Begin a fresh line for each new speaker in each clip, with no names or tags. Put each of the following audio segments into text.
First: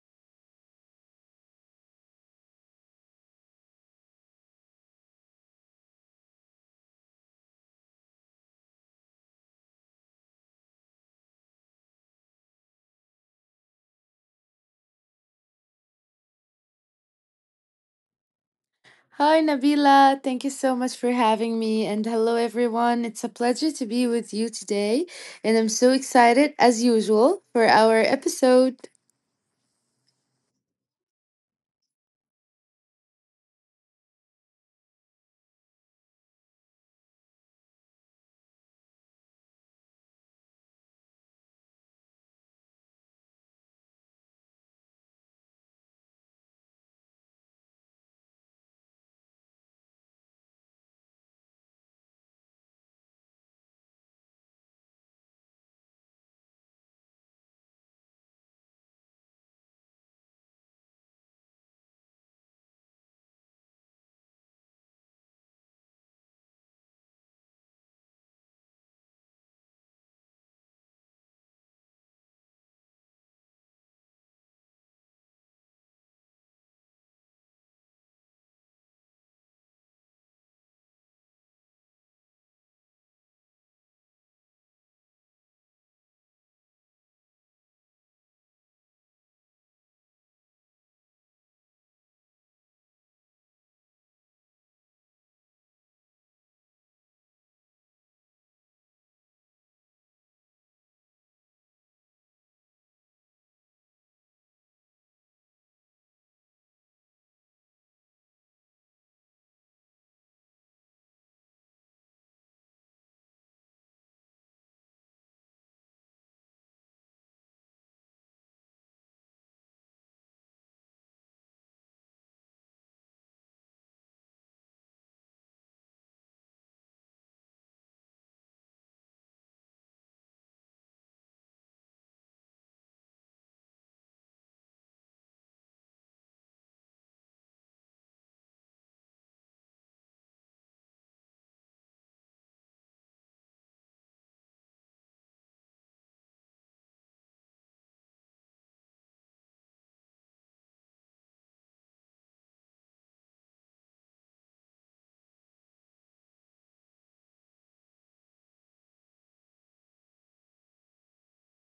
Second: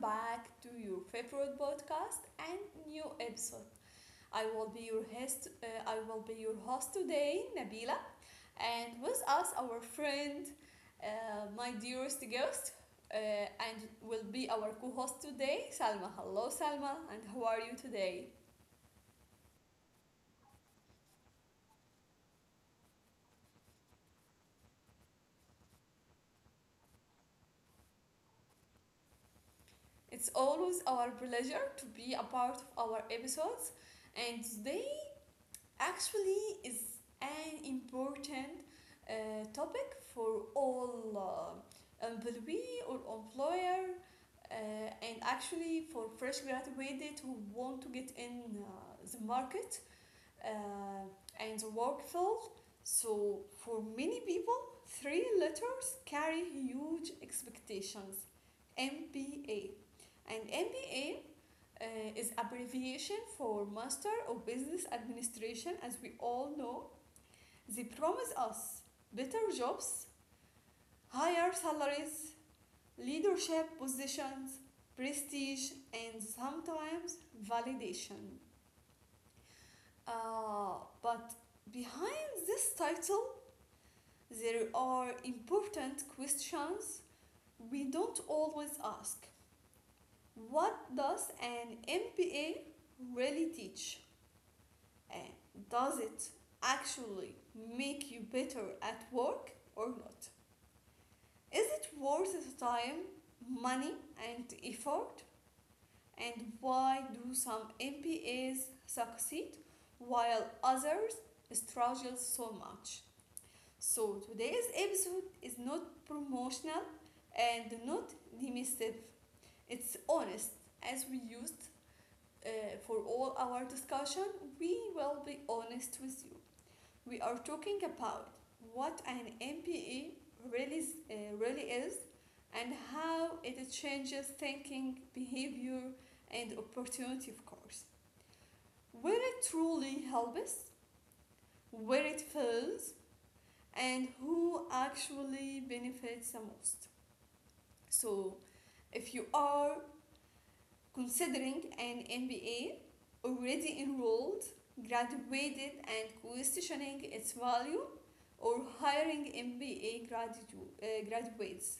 back to your favorite podcast and new episode. I will be your host. I will be your host today, Nabila, and with us our friend, uh, my dearest guest, and will be our co-host today, Salma. Hello, Salma, and how are you today?
Hi, Nabila. Thank you so much for having me. And hello, everyone. It's a pleasure to be with you today. And I'm so excited, as usual, for our episode.
It's always our pleasure to be a part of our episodes, and today actually is an important uh, topic for all employee or employer, and actually for fresh graduated who want to get in the market uh, and the work field. So for many people, three letters carry huge expectations: MBA. And MBA uh, is abbreviation for Master of Business Administration, as we all know. They promise us better jobs, higher salaries, leadership positions, prestige, and sometimes validation. Uh, but behind this title, there are important questions we don't always ask. What does an MBA really teach? Uh, does it actually make you better at work or not? Is it worth the time, money, and effort? And why do some MPAs succeed while others struggle so much? So today's episode is not promotional and not dismissive. It's honest. As we used, uh, for all our discussion, we will be honest with you. We are talking about what an MPE really, really is and how it changes thinking, behavior, and opportunity, of course. Where it truly helps, where it fails, and who actually benefits the most. So, if you are considering an MBA, already enrolled, graduated, and questioning its value, or hiring MBA graduates.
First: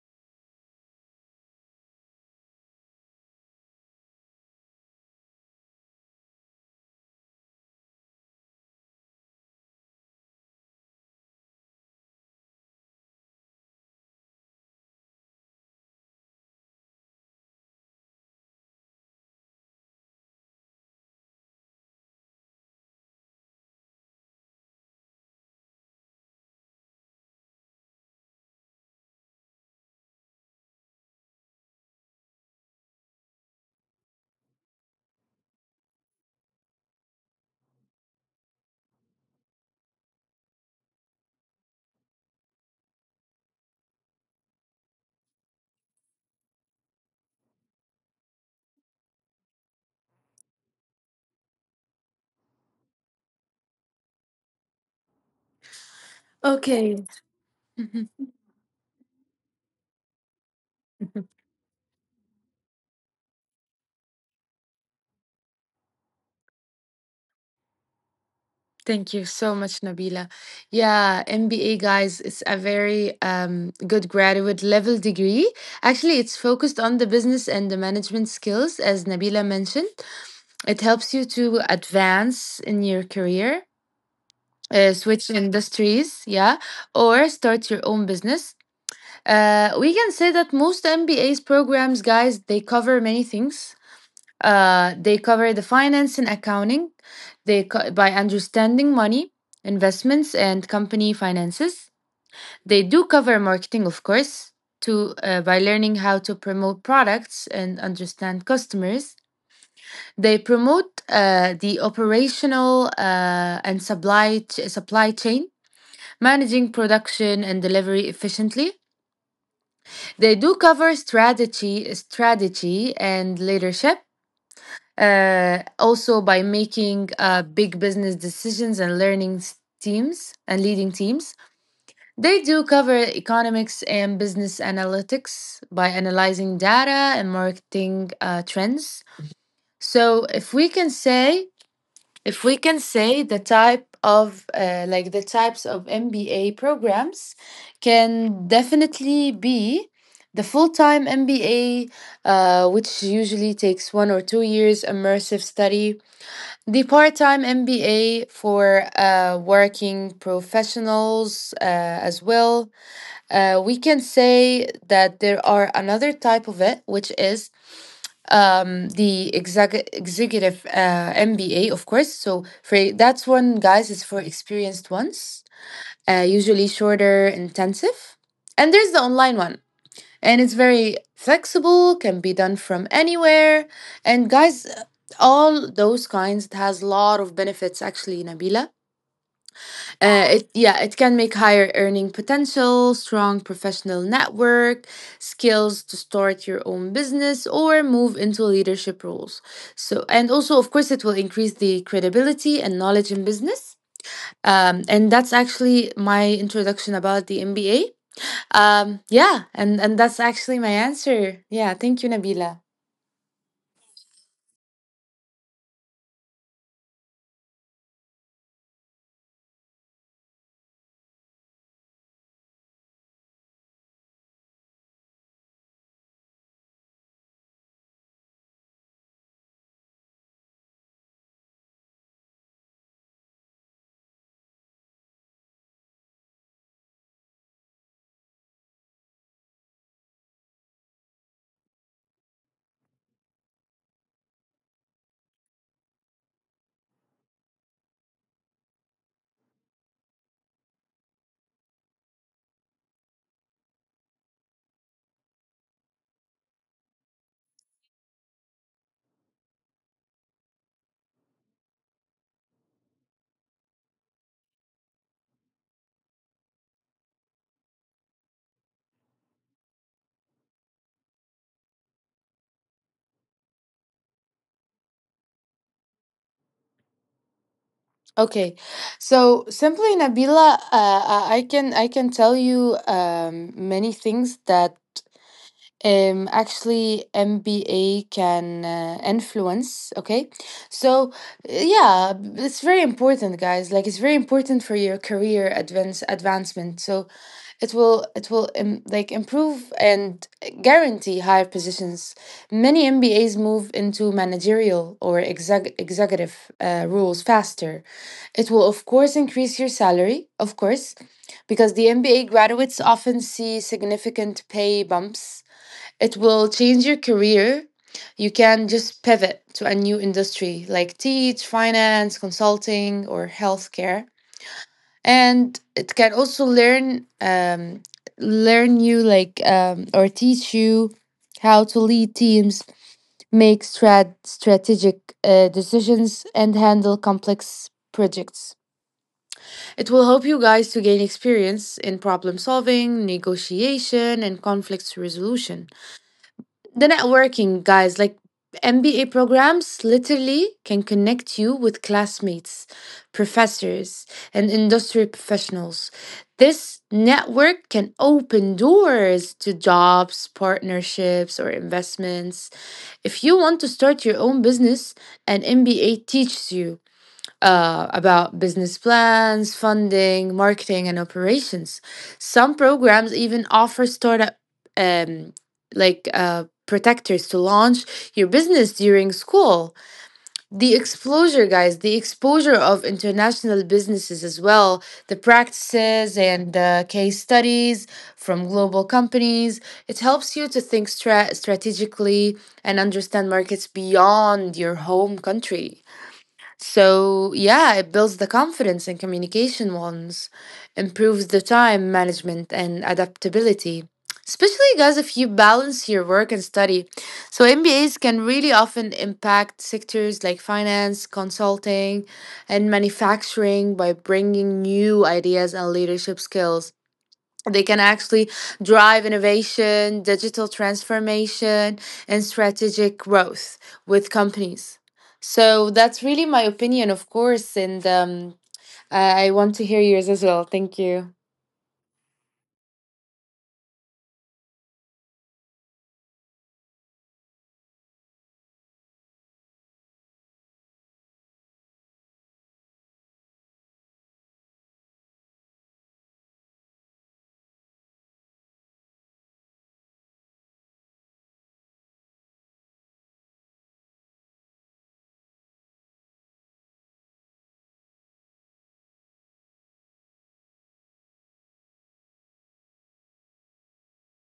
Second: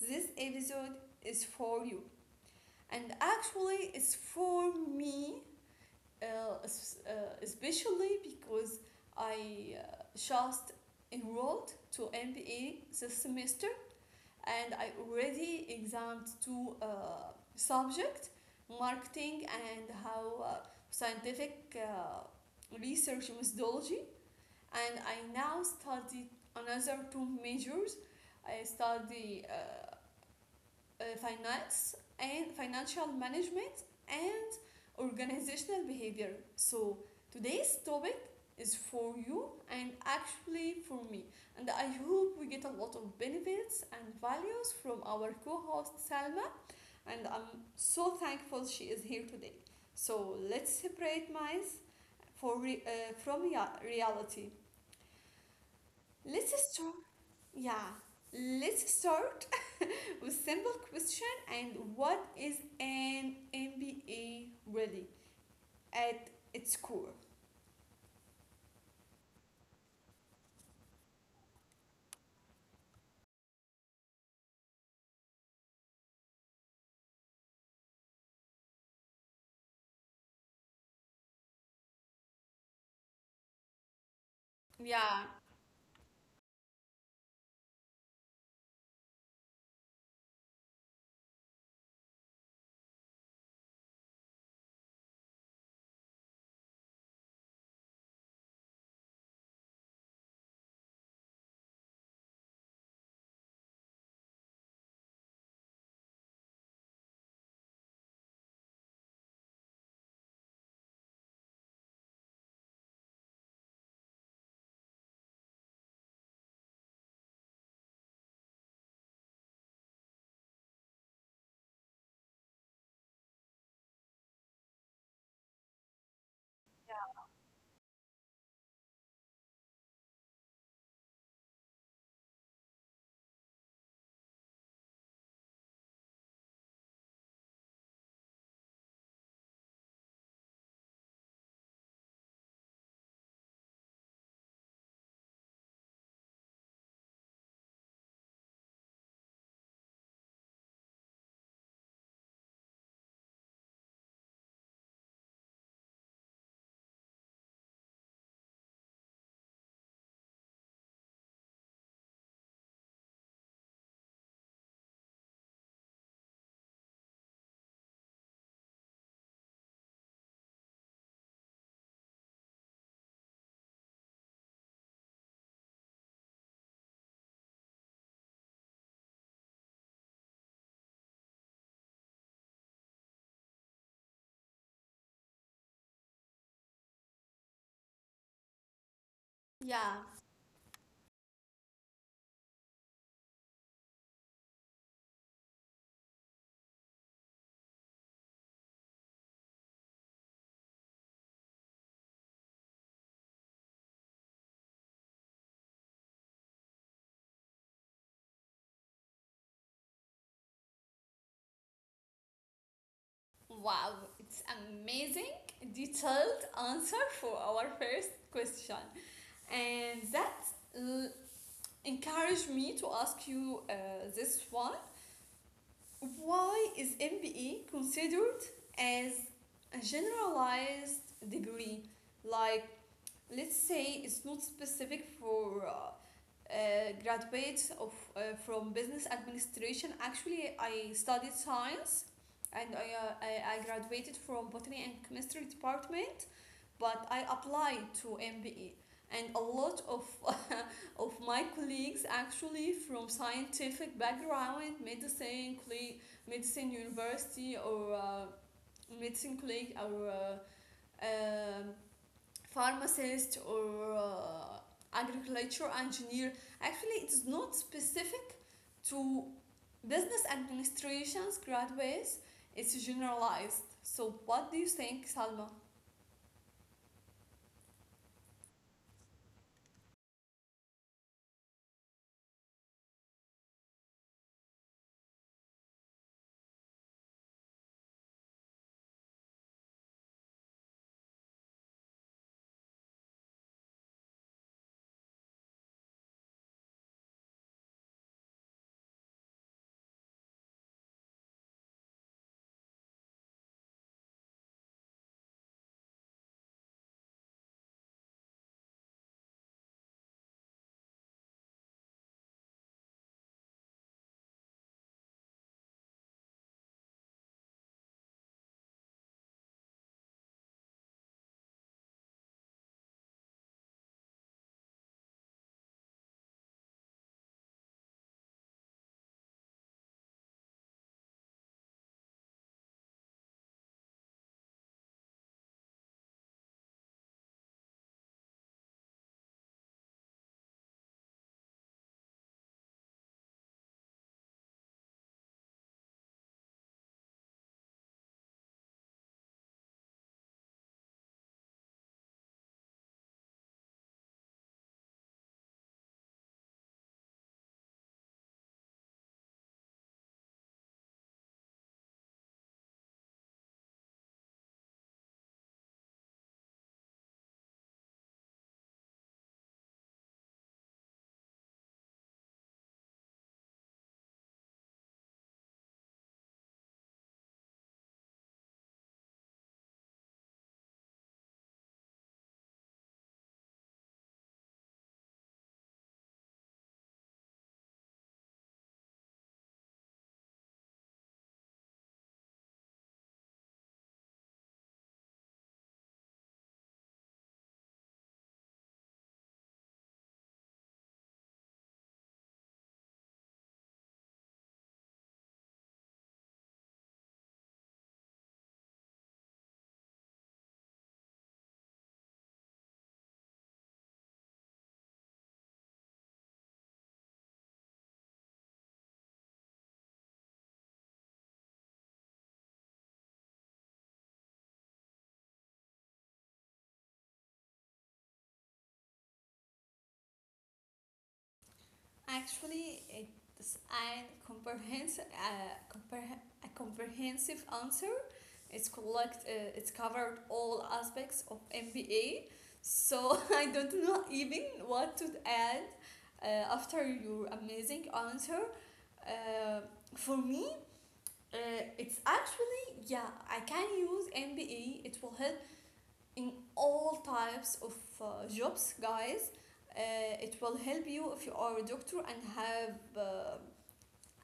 This episode is for you, and actually, it's for me, uh, especially because I just enrolled to MBA this semester, and I already examined two subjects: marketing and how scientific research methodology. And I now study another two majors. I study finance and financial management and organizational behavior. So today's topic is for you and actually for me. And I hope we get a lot of benefits and values from our co-host Salma. And I'm so thankful she is here today. So let's separate myths from reality. Let's start
Okay.
Yeah, let's start with simple question. And what is an MBA really at its core?
Thank you so much, Nabila. Yeah, MBA, guys, it's a very good graduate level degree. Actually, it's focused on the business and the management skills, as Nabila mentioned. It helps you to advance in your career,
Yeah,
switch industries, yeah, or start your own business. We can say that most MBA's programs, guys, they cover many things. They cover the finance and accounting. By understanding money, investments, and company finances. They do cover marketing, of course, to by learning how to promote products and understand customers. They promote the operational and supply chain, managing production and delivery efficiently. They do cover strategy and leadership. Uh, also by making big business decisions and teams and leading teams. They do cover economics and business analytics by analyzing data and marketing trends. So if we can say the types of MBA programs can definitely be the full-time MBA, which usually takes 1 or 2 years immersive study, the part-time MBA for working professionals as well. We can say that there are another type of it, which is the executive MBA, of course. So for that's one, guys, is for experienced ones, usually shorter intensive. And there's the online one, and it's very flexible, can be done from anywhere. And guys, all those kinds, it has a lot of benefits, actually, Nabila. uh,
yeah.
it yeah it can make higher earning potential, strong professional network, skills to start your own business or move into leadership roles. So and also, of course, it will increase the credibility and knowledge in business. And that's actually my introduction about the MBA. And that's actually my answer. Yeah, thank you, Nabila.
Wow, it's amazing detailed answer for our first question. And l- encouraged me to ask you this one. Why is MBE considered as a generalized degree? Like, let's say it's not specific for graduates of from business administration. Actually, I studied science, and I graduated from botany and chemistry department, but I applied to MBE, and a lot of of my colleagues actually from scientific background, medicine colleague, medicine university, or medicine colleague, or uh, pharmacist, or agriculture engineer. Actually, it's not specific to business administration's graduates, it's generalized. So what do you think, Salma?
Okay, so simply, Nabila, I can I can tell you many things that actually MBA can influence. Okay, so yeah, it's very important, guys. Like, it's very important for your career advancement. So it will it will like improve and guarantee higher positions. Many MBAs move into managerial or executive roles faster. It will, of course, increase your salary, of course, because the MBA graduates often see significant pay bumps. It will change your career. You can just pivot to a new industry like teach, finance, consulting, or healthcare. And it can also learn learn you like or teach you how to lead teams, make strategic decisions, and handle complex projects. It will help you, guys, to gain experience in problem solving, negotiation, and conflict resolution. The networking, guys, like MBA programs literally can connect you with classmates, professors, and industry professionals. This network can open doors to jobs, partnerships, or investments. If you want to start your own business, an MBA teaches you about business plans, funding, marketing, and operations. Some programs even offer startup um, protectors to launch your business during school. The exposure of international businesses as well, the practices and the case studies from global companies. It helps you to think strategically and understand markets beyond your home country. So, yeah, it builds the confidence and communication ones, improves the time management and adaptability. Especially, guys, if you balance your work and study. So, MBAs can really often impact sectors like finance, consulting, and manufacturing by bringing new ideas and leadership skills. They can actually drive innovation, digital transformation, and strategic growth with companies. So that's really my opinion, of course, and I want to hear yours as well. Thank you.
Actually, it's a comprehensive answer. It's covered all aspects of MBA. So I don't know even what to add after your amazing answer. Uh, for me, uh, it's actually, yeah, I can use MBA. It will help in all types of jobs, guys. It will help you if you are a doctor and have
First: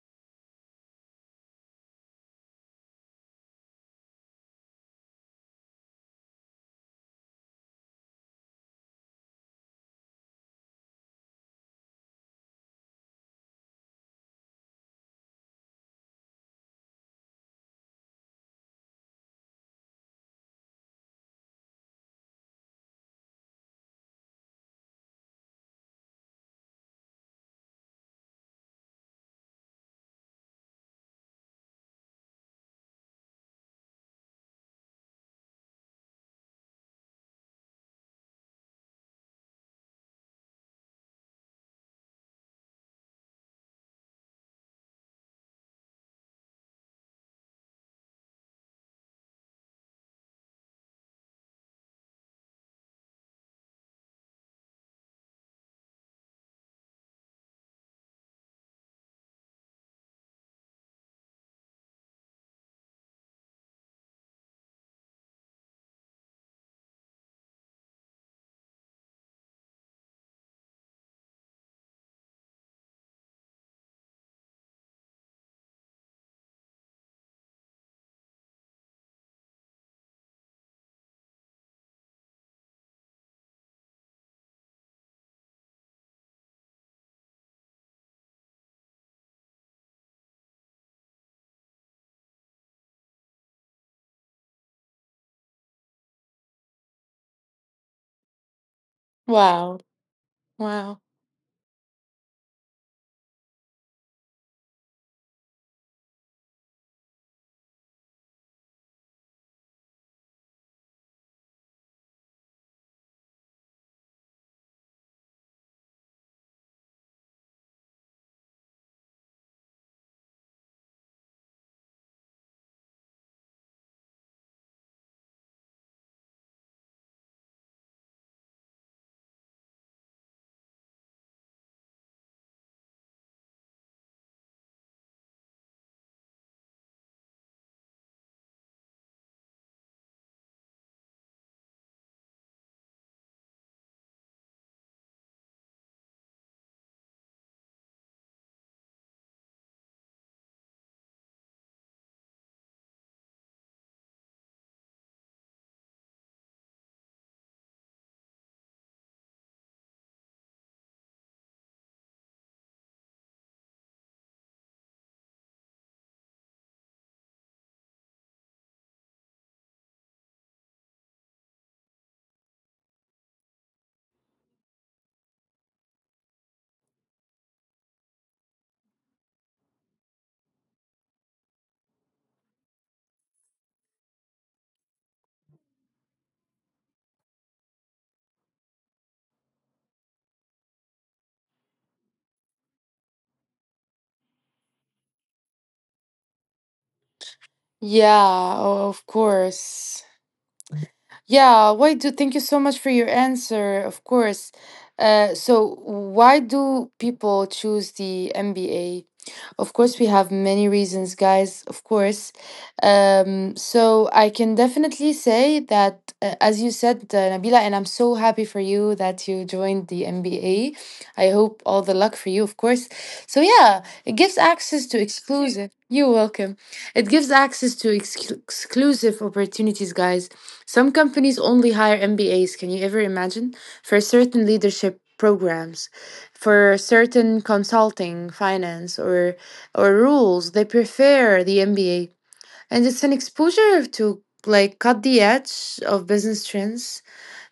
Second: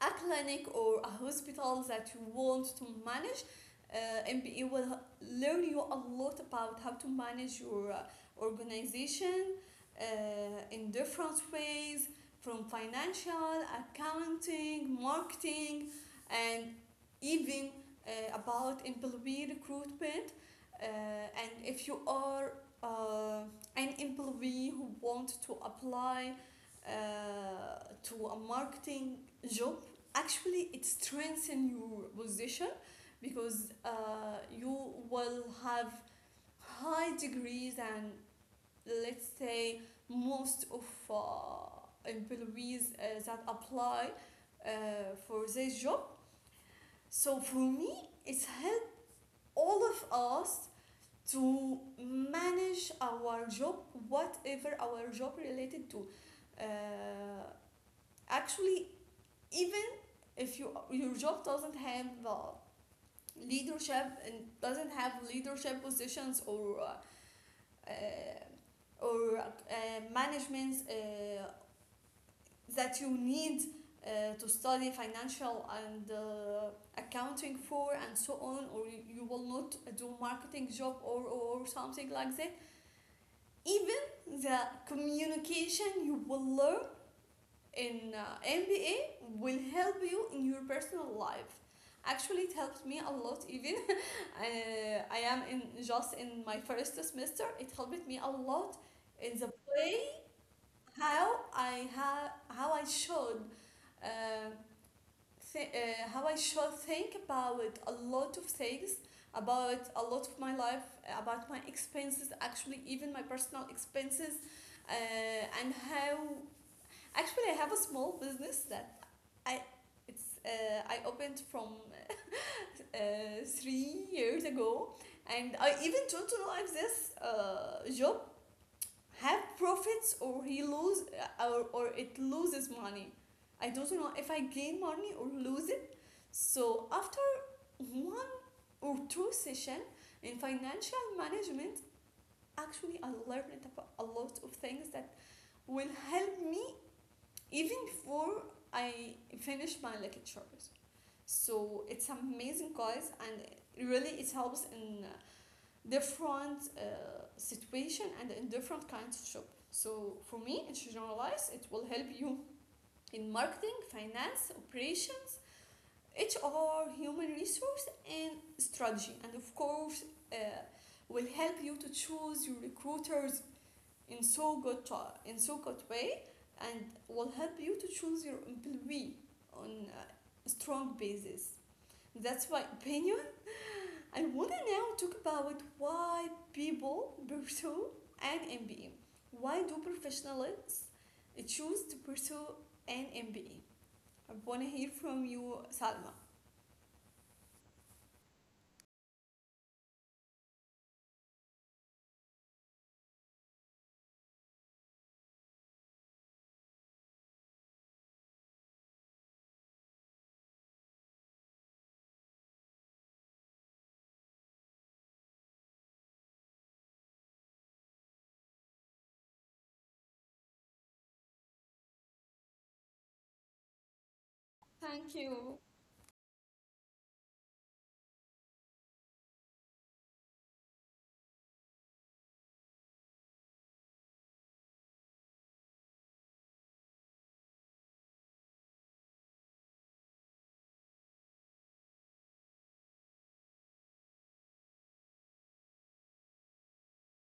a clinic or a hospital that you want to manage. MBA will learn you a lot about how to manage your organization uh, in different ways, from financial, accounting, marketing, and even about employee recruitment. And if you are uh, an employee who wants to apply uh, to a marketing job, actually it strengthens your position, because you will have high degrees and, let's say, most of uh, employees that apply uh, for this job. So for me, it's helped all of us to manage our job, whatever our job related to. uh, Actually, even if your job doesn't have leadership and doesn't have leadership positions, or uh, management that you need to study financial and accounting for and so on, or you will not do marketing job, or something like that, even the communication you will learn in MBA will help you in your personal life. Actually, it helped me a lot. Even uh, I am in just in my first semester, it helped me a lot in the
Wow.
way
Wow.
how I have, how I should uh, how I should think about a lot of things, about a lot of my life, about my expenses. Actually, even my personal expenses. And how actually I have a small business that I I opened from 3 years ago, and I even don't know if this job have profits or he lose, or it loses money. I don't know if I gain money or lose it. So after one or two session in financial management, actually I learned about a lot of things that will help me even before I finish my lectures. So it's an amazing cause, and really it helps in different situation and in different kinds of shop. So for me, in generalize, it will help you in marketing, finance, operation, HR, human resource, and strategy. And of course, uh, will help you to choose your recruiters in in so good way, and will help you to choose your employee on a strong basis. That's my opinion. I wanna now talk about why people pursue an MBA. Why do professionals choose to pursue an MBA? I wanna hear from you, Salma.
Yeah, of course. Yeah, why do Thank you so much for your answer, of course. So why do people choose the MBA? Of course, we have many reasons, guys, of course. So I can definitely say that, as you said, Nabila, and I'm so happy for you that you joined the MBA. I hope all the luck for you, of course. So yeah, it gives access to
Thank
exclusive.
you.
You're welcome. It gives access to exclusive opportunities, guys. Some companies only hire MBAs, can you ever imagine? For certain leadership programs, for certain consulting, finance, or rules, they prefer the MBA. And it's an exposure to like cut the edge of business trends,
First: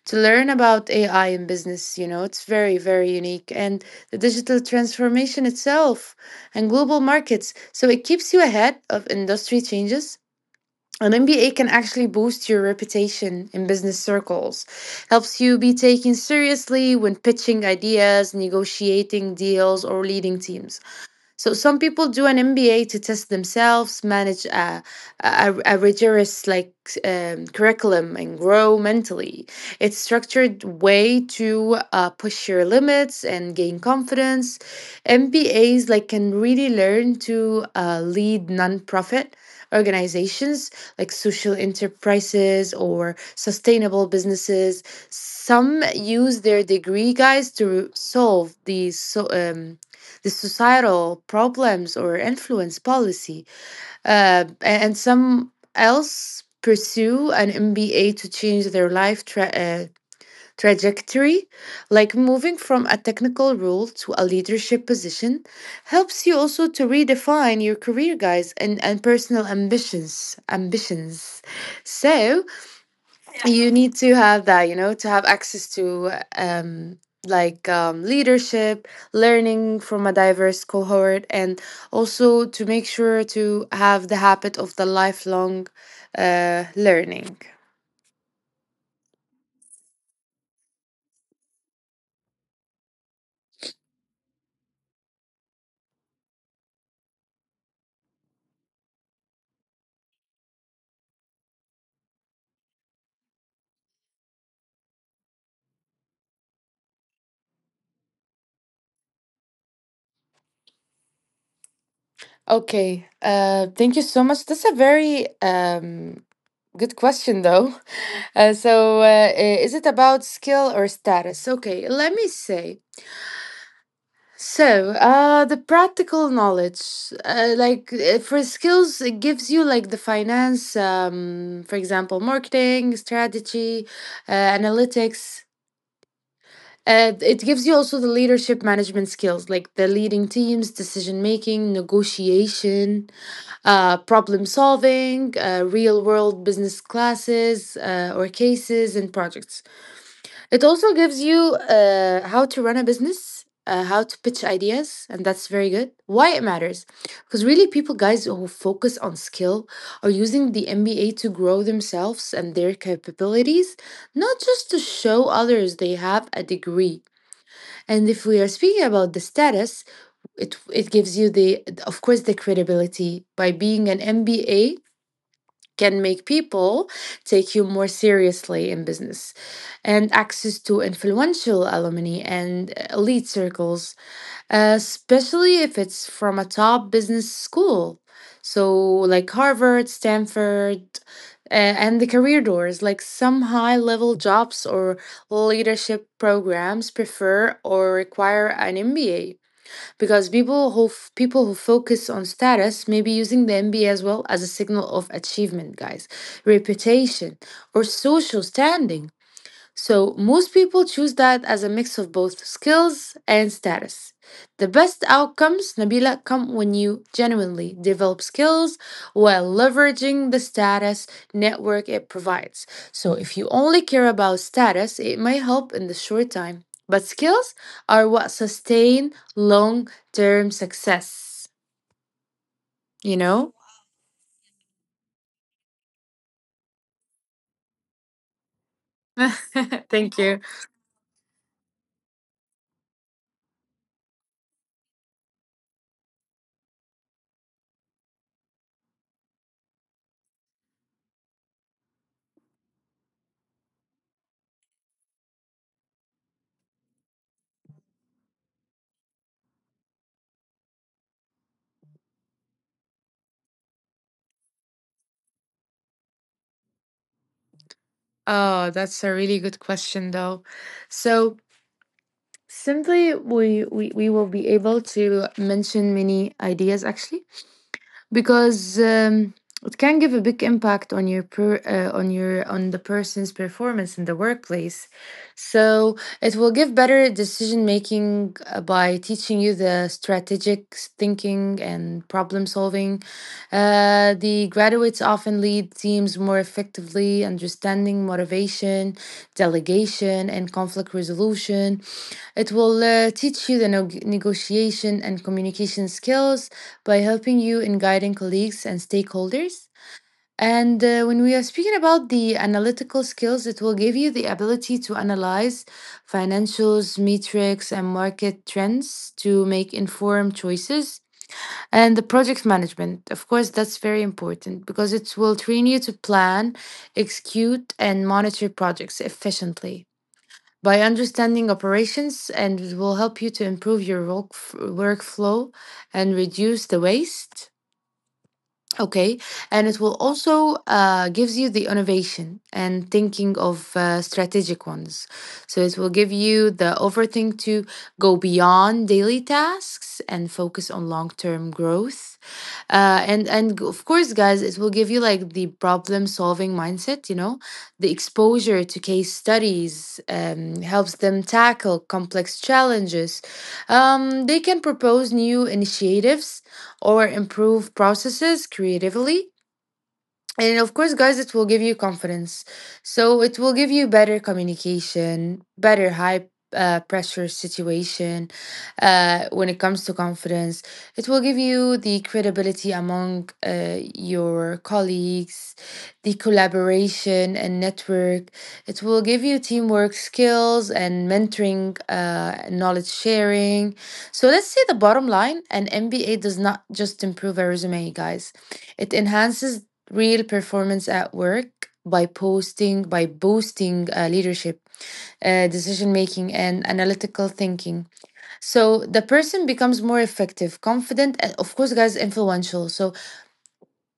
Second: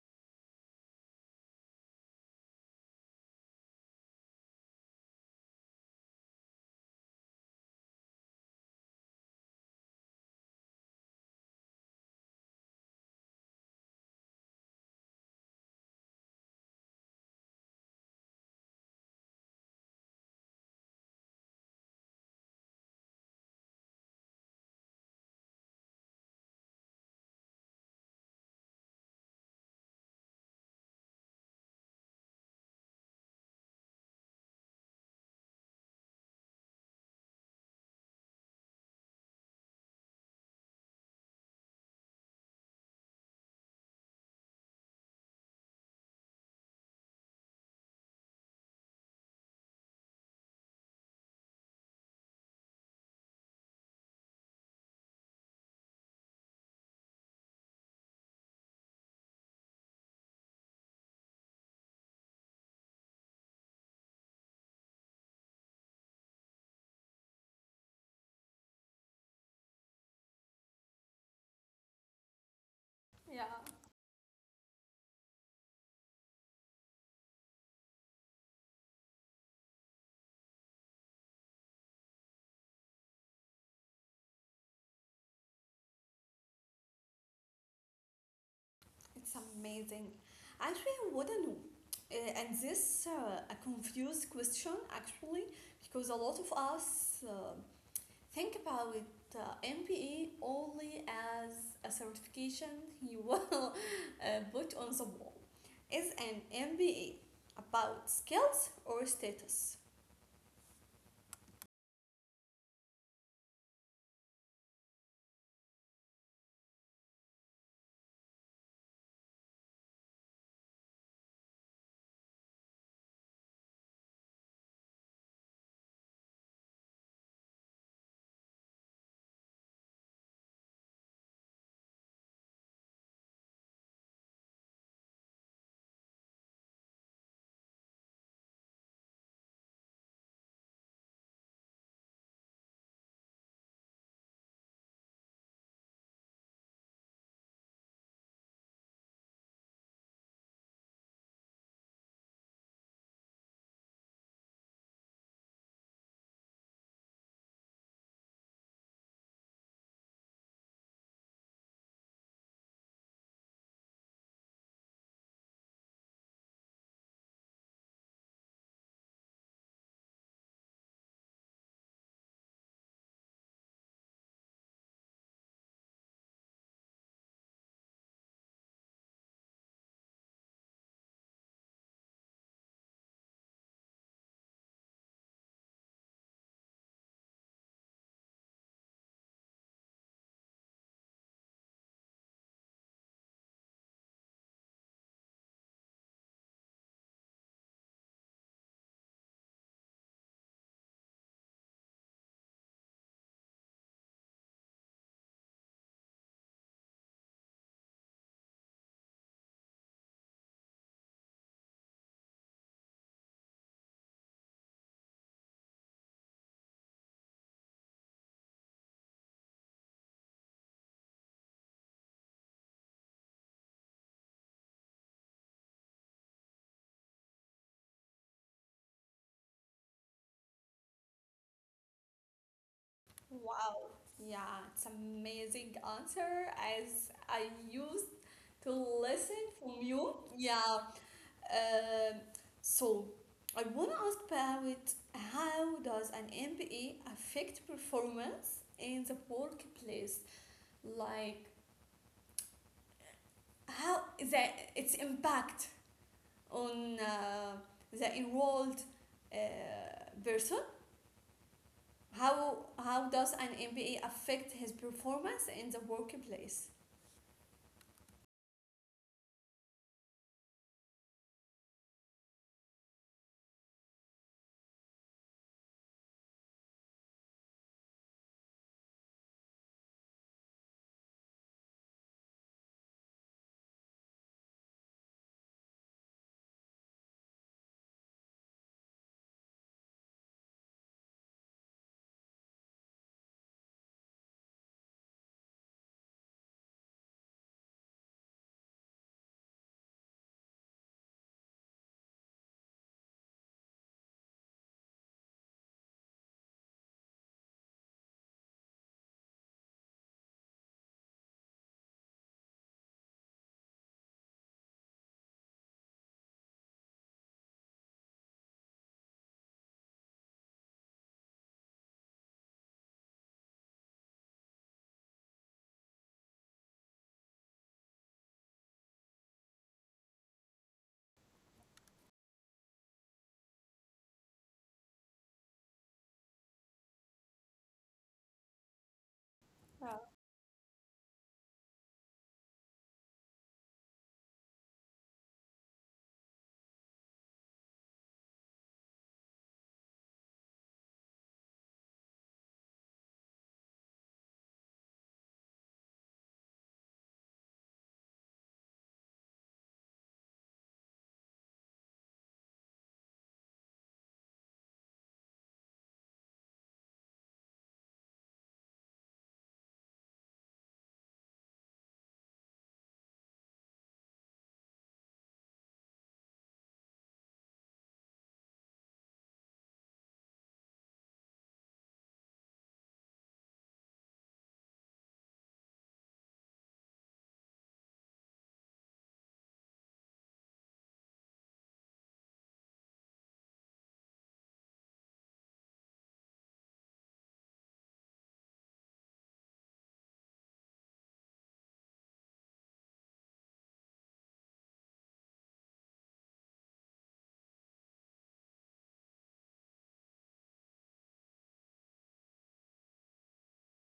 to learn about AI in business, you know, it's very, very unique. And the digital transformation itself and global markets. So it keeps you ahead of industry changes. An MBA can actually boost your reputation in business circles, helps you be taken seriously when pitching ideas, negotiating deals, or leading teams. So some people do an MBA to test themselves, manage a rigorous curriculum, and grow mentally. It's structured way to push your limits and gain confidence. MBAs, like, can really learn to lead nonprofit organizations, like social enterprises or sustainable businesses. Some use their degree, guys, to solve these, so, the societal problems or influence policy. Uh, and some else pursue an MBA to change their life trajectory. Like moving from a technical role to a leadership position helps you also to redefine your career, guys, and personal ambitions. So
Yeah.
you need to have that, you know, to have access to um leadership, learning from a diverse cohort, and also to make sure to have the habit of the lifelong learning.
It's amazing. Actually, I want to know. And this a confused question actually, because a lot of us, um, think about it, MBA only as a certification you will put on the wall. Is an MBA about skills or status?
Okay, thank you so much, that's a very good question, though. uh, so uh, i- is it about skill or status? Okay, let me say. So, the practical knowledge, for skills, it gives you like the finance, for example, marketing, strategy, analytics. It gives you also the leadership management skills, like the leading teams, decision making, negotiation, problem solving, real world business classes or cases and projects. It also gives you how to run a business, how to pitch ideas, and that's very good. Why it matters? Because really, people, guys, who focus on skill, are using the MBA to grow themselves and their capabilities, not just to show others they have a degree. And if we are speaking about the status, it gives you the, of course, the credibility, by being an MBA can make people take you more seriously in business. And access to influential alumni and elite circles, especially if it's from a top business school. So, like Harvard, Stanford, uh, and the career doors, like some high level jobs or leadership programs, prefer or require an MBA. Because people who focus on status may be using the MBA as well as a signal of achievement, guys, reputation, or social standing. So, most people choose that as a mix of both skills and status. The best outcomes, Nabila, come when you genuinely develop skills while leveraging the status network it provides. So, if you only care about status, it may help in the short time, but skills are what sustain long term success, you know?
Wow, yeah, it's amazing answer as I used to listen from you.
Thank you.
Yeah, um, so I want to ask about, how does an MBA affect performance in the workplace? Like, how the its impact on the enrolled uh, person. How does an MBA affect his performance in the workplace?
Oh, that's a really good question, though. So, simply, we will be able to mention many ideas, actually, because it can give a big impact on your, on the person's performance in the workplace. So it will give better decision making by teaching you the thinking and problem solving. The graduates often lead teams more effectively, understanding motivation, delegation, and conflict resolution. It will teach you the negotiation and communication skills by helping you in guiding colleagues and stakeholders. And when we are speaking about the analytical skills, it will give you the ability to analyze financials, metrics, and market trends to make informed choices. And the project management, of course, that's very important because it will train you to plan, execute, and monitor projects efficiently. By understanding operations, and it will help you to improve your workflow and reduce the waste. Okay, and it will
Yeah.
also gives you the innovation and thinking of strategic ones. So it will give you the overthink to go beyond daily tasks and focus on long term growth. Of course, guys, it will give you like the problem solving mindset. You know, the exposure to case studies helps them tackle complex challenges. They can propose new initiatives or improve processes creatively. And of course, guys, it will give you confidence. So it will give you better communication, better high pressure situation when it comes to confidence. It will give you the credibility among your colleagues, the collaboration and network. It will give you teamwork skills and mentoring, knowledge sharing. So let's say, the bottom line, an MBA does not just improve a resume, guys, it enhances real performance at work by posting by boosting leadership, decision making, and analytical thinking. So the person becomes more effective, confident, and of course, guys, influential. So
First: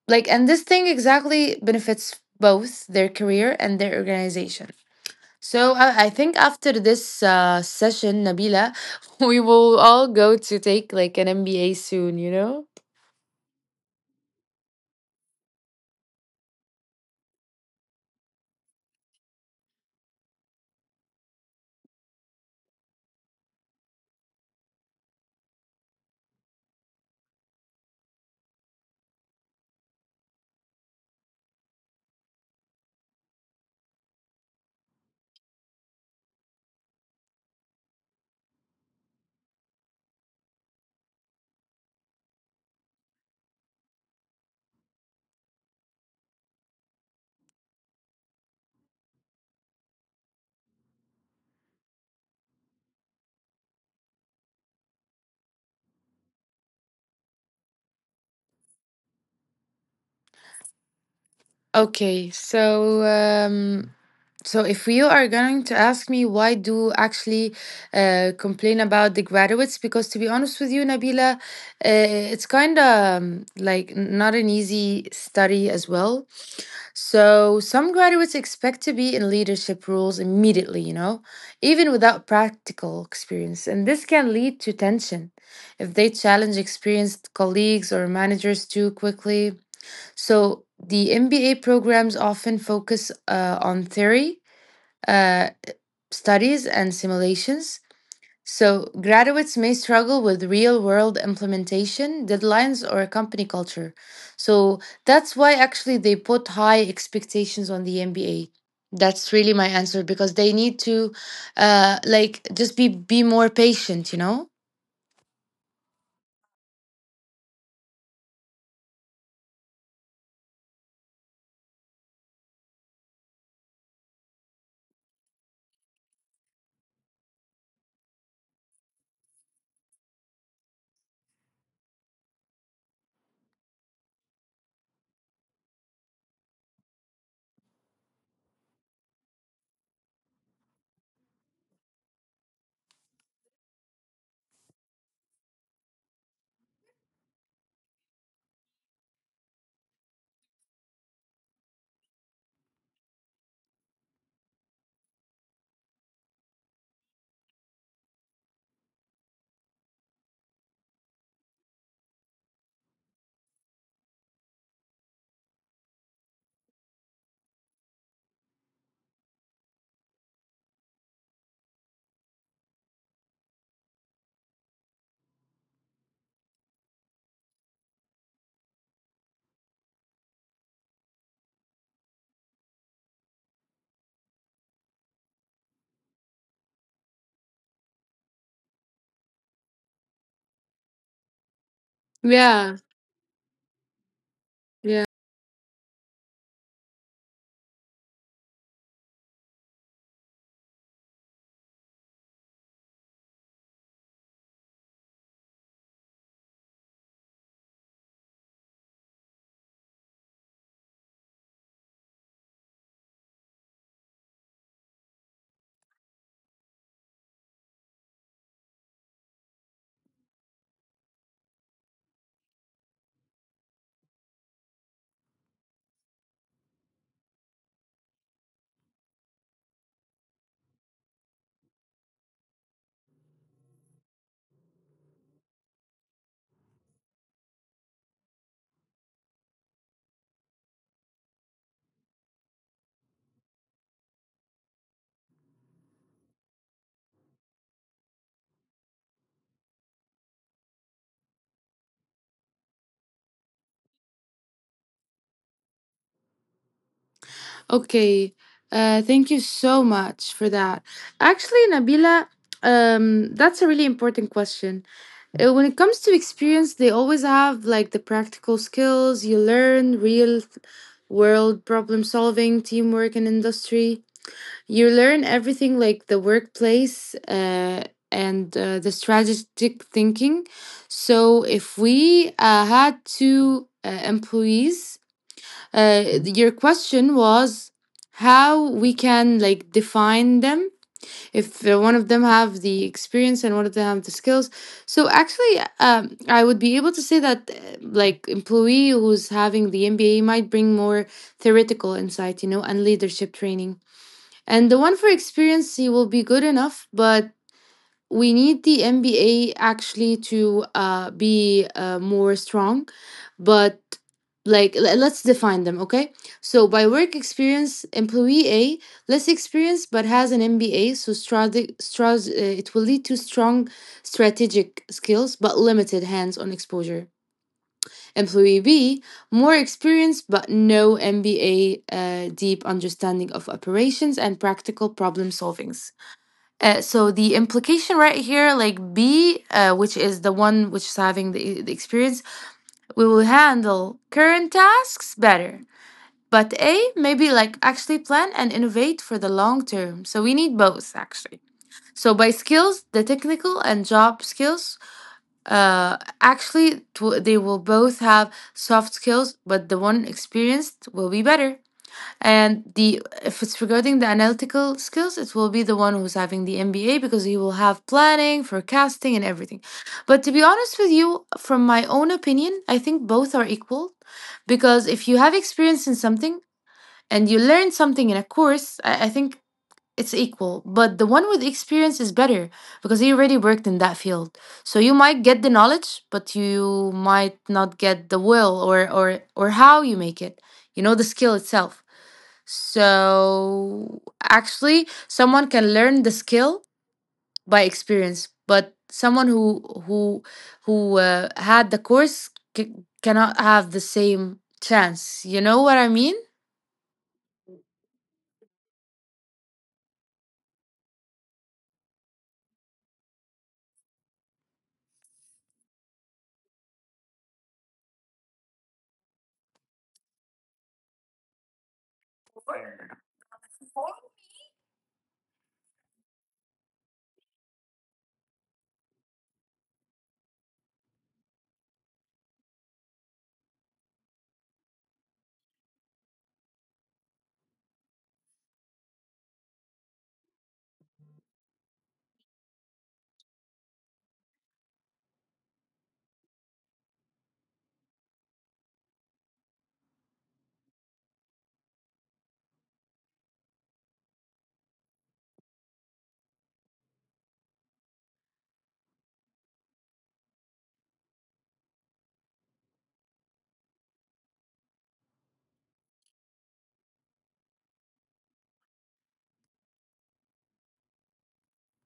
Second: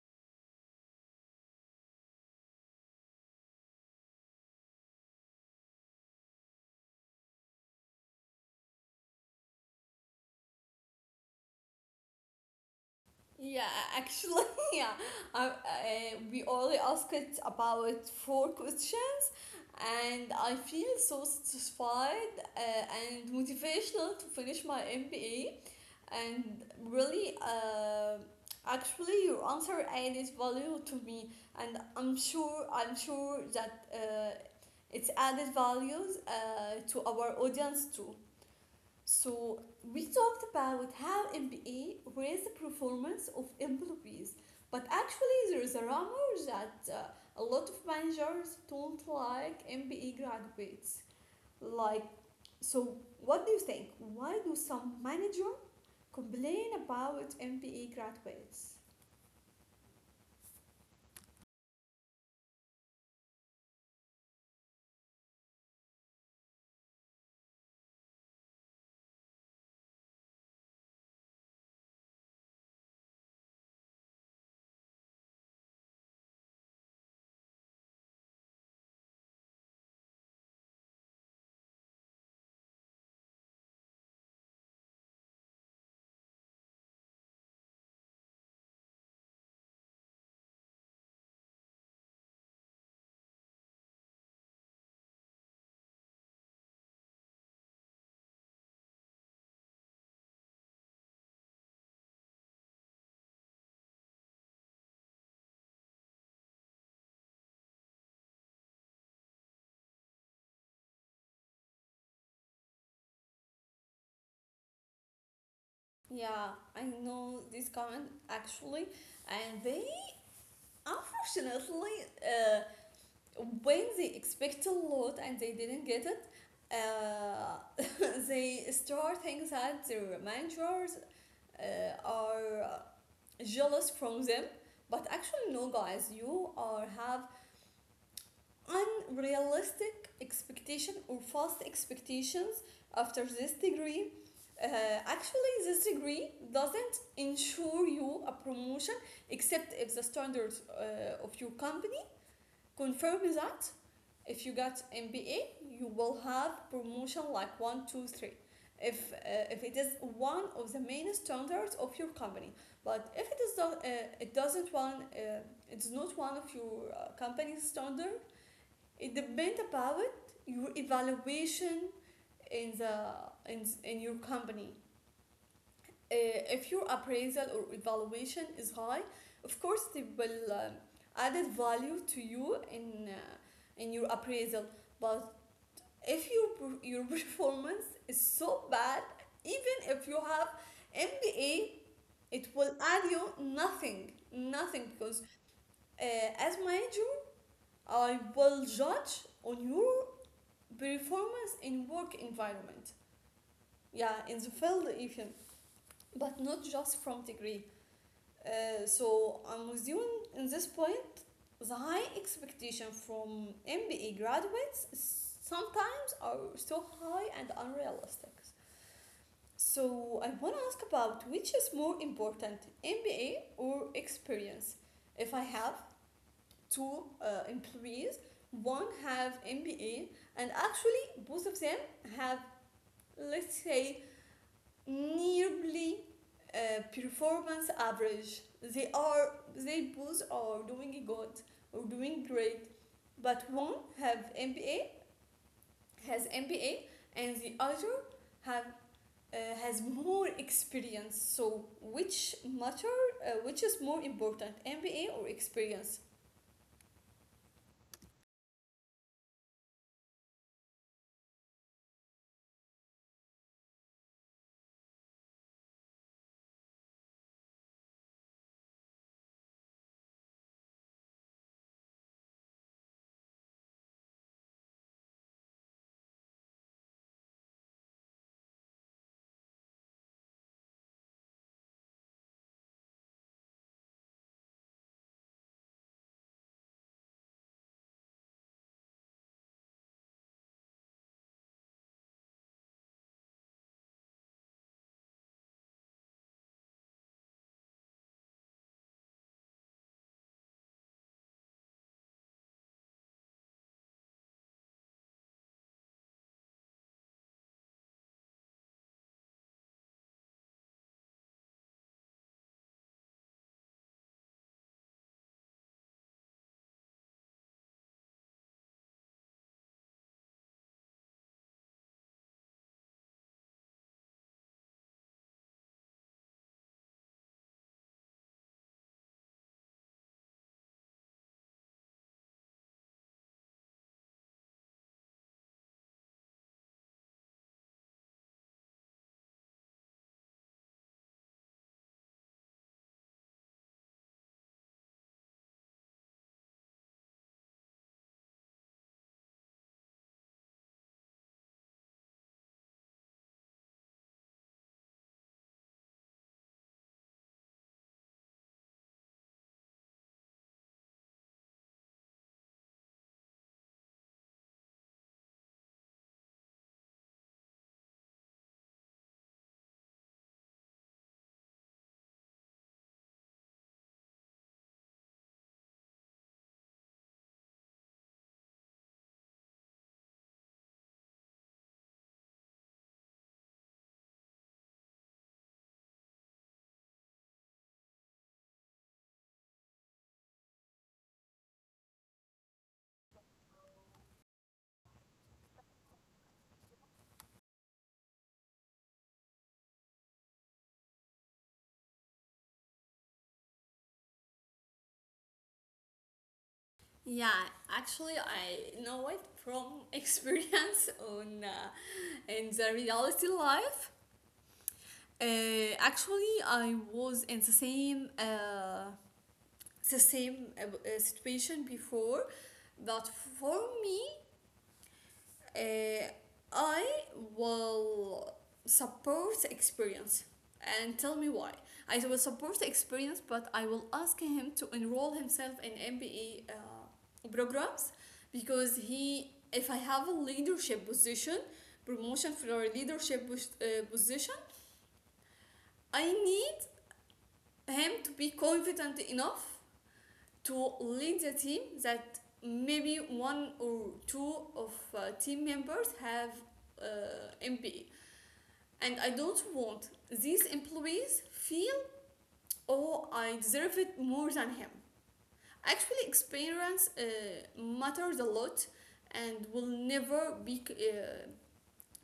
like, and this thing exactly benefits both their career and their organization. So I think after this session, Nabila, we will all go to take like an MBA soon,
Yeah, actually, yeah. Uh, uh, we only asked about four questions, and I feel so satisfied and motivational to finish my MBA. And really, actually your answer added value to me, and I'm sure that it's added values to our audience too. So we talked about how MBA raised the performance of employees. But actually, there is a rumor that a lot of managers don't like MBA graduates. Like, so what do you think? Why do some manager complain about MBA graduates?
Okay, so so if you are going to ask me why do actually complain about the graduates, because to be honest with you, Nabila, it's kind of like not an easy study as well. So some graduates expect to be in leadership roles immediately, you know, even without practical experience, and this can lead to tension if they challenge experienced colleagues or managers too quickly. So the MBA programs often focus on theory, uh, studies, and simulations. So graduates may struggle with real world implementation, deadlines, or company culture. So that's why actually they put high expectations on the MBA. That's really my answer, because they need to like just be more patient, you know?
Yeah, I know this comment actually, and they, unfortunately, uh, when they expect a lot and they didn't get it, uh, they start thinking that their managers are jealous from them. But actually, no, guys, you are have unrealistic expectation or false expectations after this degree. uh, Actually, this degree doesn't ensure you a promotion, except if the standards of your company confirm that. If you got MBA, you will have promotion, like 1, 2, 3. If, uh, if it is one of the main standards of your company. But if it is not, it's not one of your company's standard, it depends about your evaluation in in your company. If your appraisal or evaluation is high, of course they will, added value to you in your appraisal. But if your performance is so bad, even if you have MBA, it will
Yeah.
add you nothing, nothing, because
Yeah.
as manager, I will judge on your performance in work environment, yeah, in the field even, but not just from degree. So I'm with you in- this point. The high expectation from MBA graduates sometimes are so high and unrealistic. So I want to ask about, which is more important, MBA or experience? If I have two employees, one have MBA, and actually both of them have, let's say, nearly performance average. They are, they both are doing good or doing great, but one have MBA has MBA, and the other have uh, has more experience. So which is more important, MBA or experience?
Okay. Thank you so much for that. Actually, Nabila, that's a really important question. When it comes to experience, they always have like the practical skills you learn, real world problem solving, teamwork, and industry. You learn everything like the workplace uh, and the strategic thinking. So, if we had two employees, your question was how we can like define them if one of them have the experience and one of them have the skills. So actually, I would be able to say that like employee who's having the MBA might bring more theoretical insight, you know, and leadership training, and the one for experience, he will be good enough, but we need the MBA actually to be more strong, but like let's define them, okay? So by work experience, employee A, less experienced but has an MBA, so it will lead to strong strategic skills but limited hands-on exposure. Employee B, more experienced but no MBA, deep understanding of operations and practical problem solvings. So the implication right here, like B, which is the one which is having the experience, we will handle current tasks better. But A, maybe like actually plan and innovate for the long term. So we need both actually. So by skills, the technical and job skills, actually they will both have soft skills, but the one experienced will be better. And the if it's regarding the analytical skills, it will be the one who's having the MBA, because he will have planning, forecasting, and everything. But to be honest with you, from my own opinion, I think both are equal, because if you have experience in something and you learn something in a course, I think it's equal. But the one with experience is better, because he already worked in that field. So you might get the knowledge, but you might not get the will, or how you make it. You know, the skill itself. So actually, someone can learn the skill by experience, but someone who had the course, c- cannot have the same chance. You know what I mean?
Yeah, actually, I know it from experience on, in the reality life. Actually, I was in the same, situation before, but for me, uh, I will support the experience, and tell me why. I will support the experience, but I will ask him to enroll himself in MBA programs if I have a leadership position, promotion for a leadership position, I need him to be confident enough to lead the team that maybe one or two of team members have MBA. And I don't want these employees feel, oh, I deserve it more than him. Actually, experience matters a lot and will never be uh,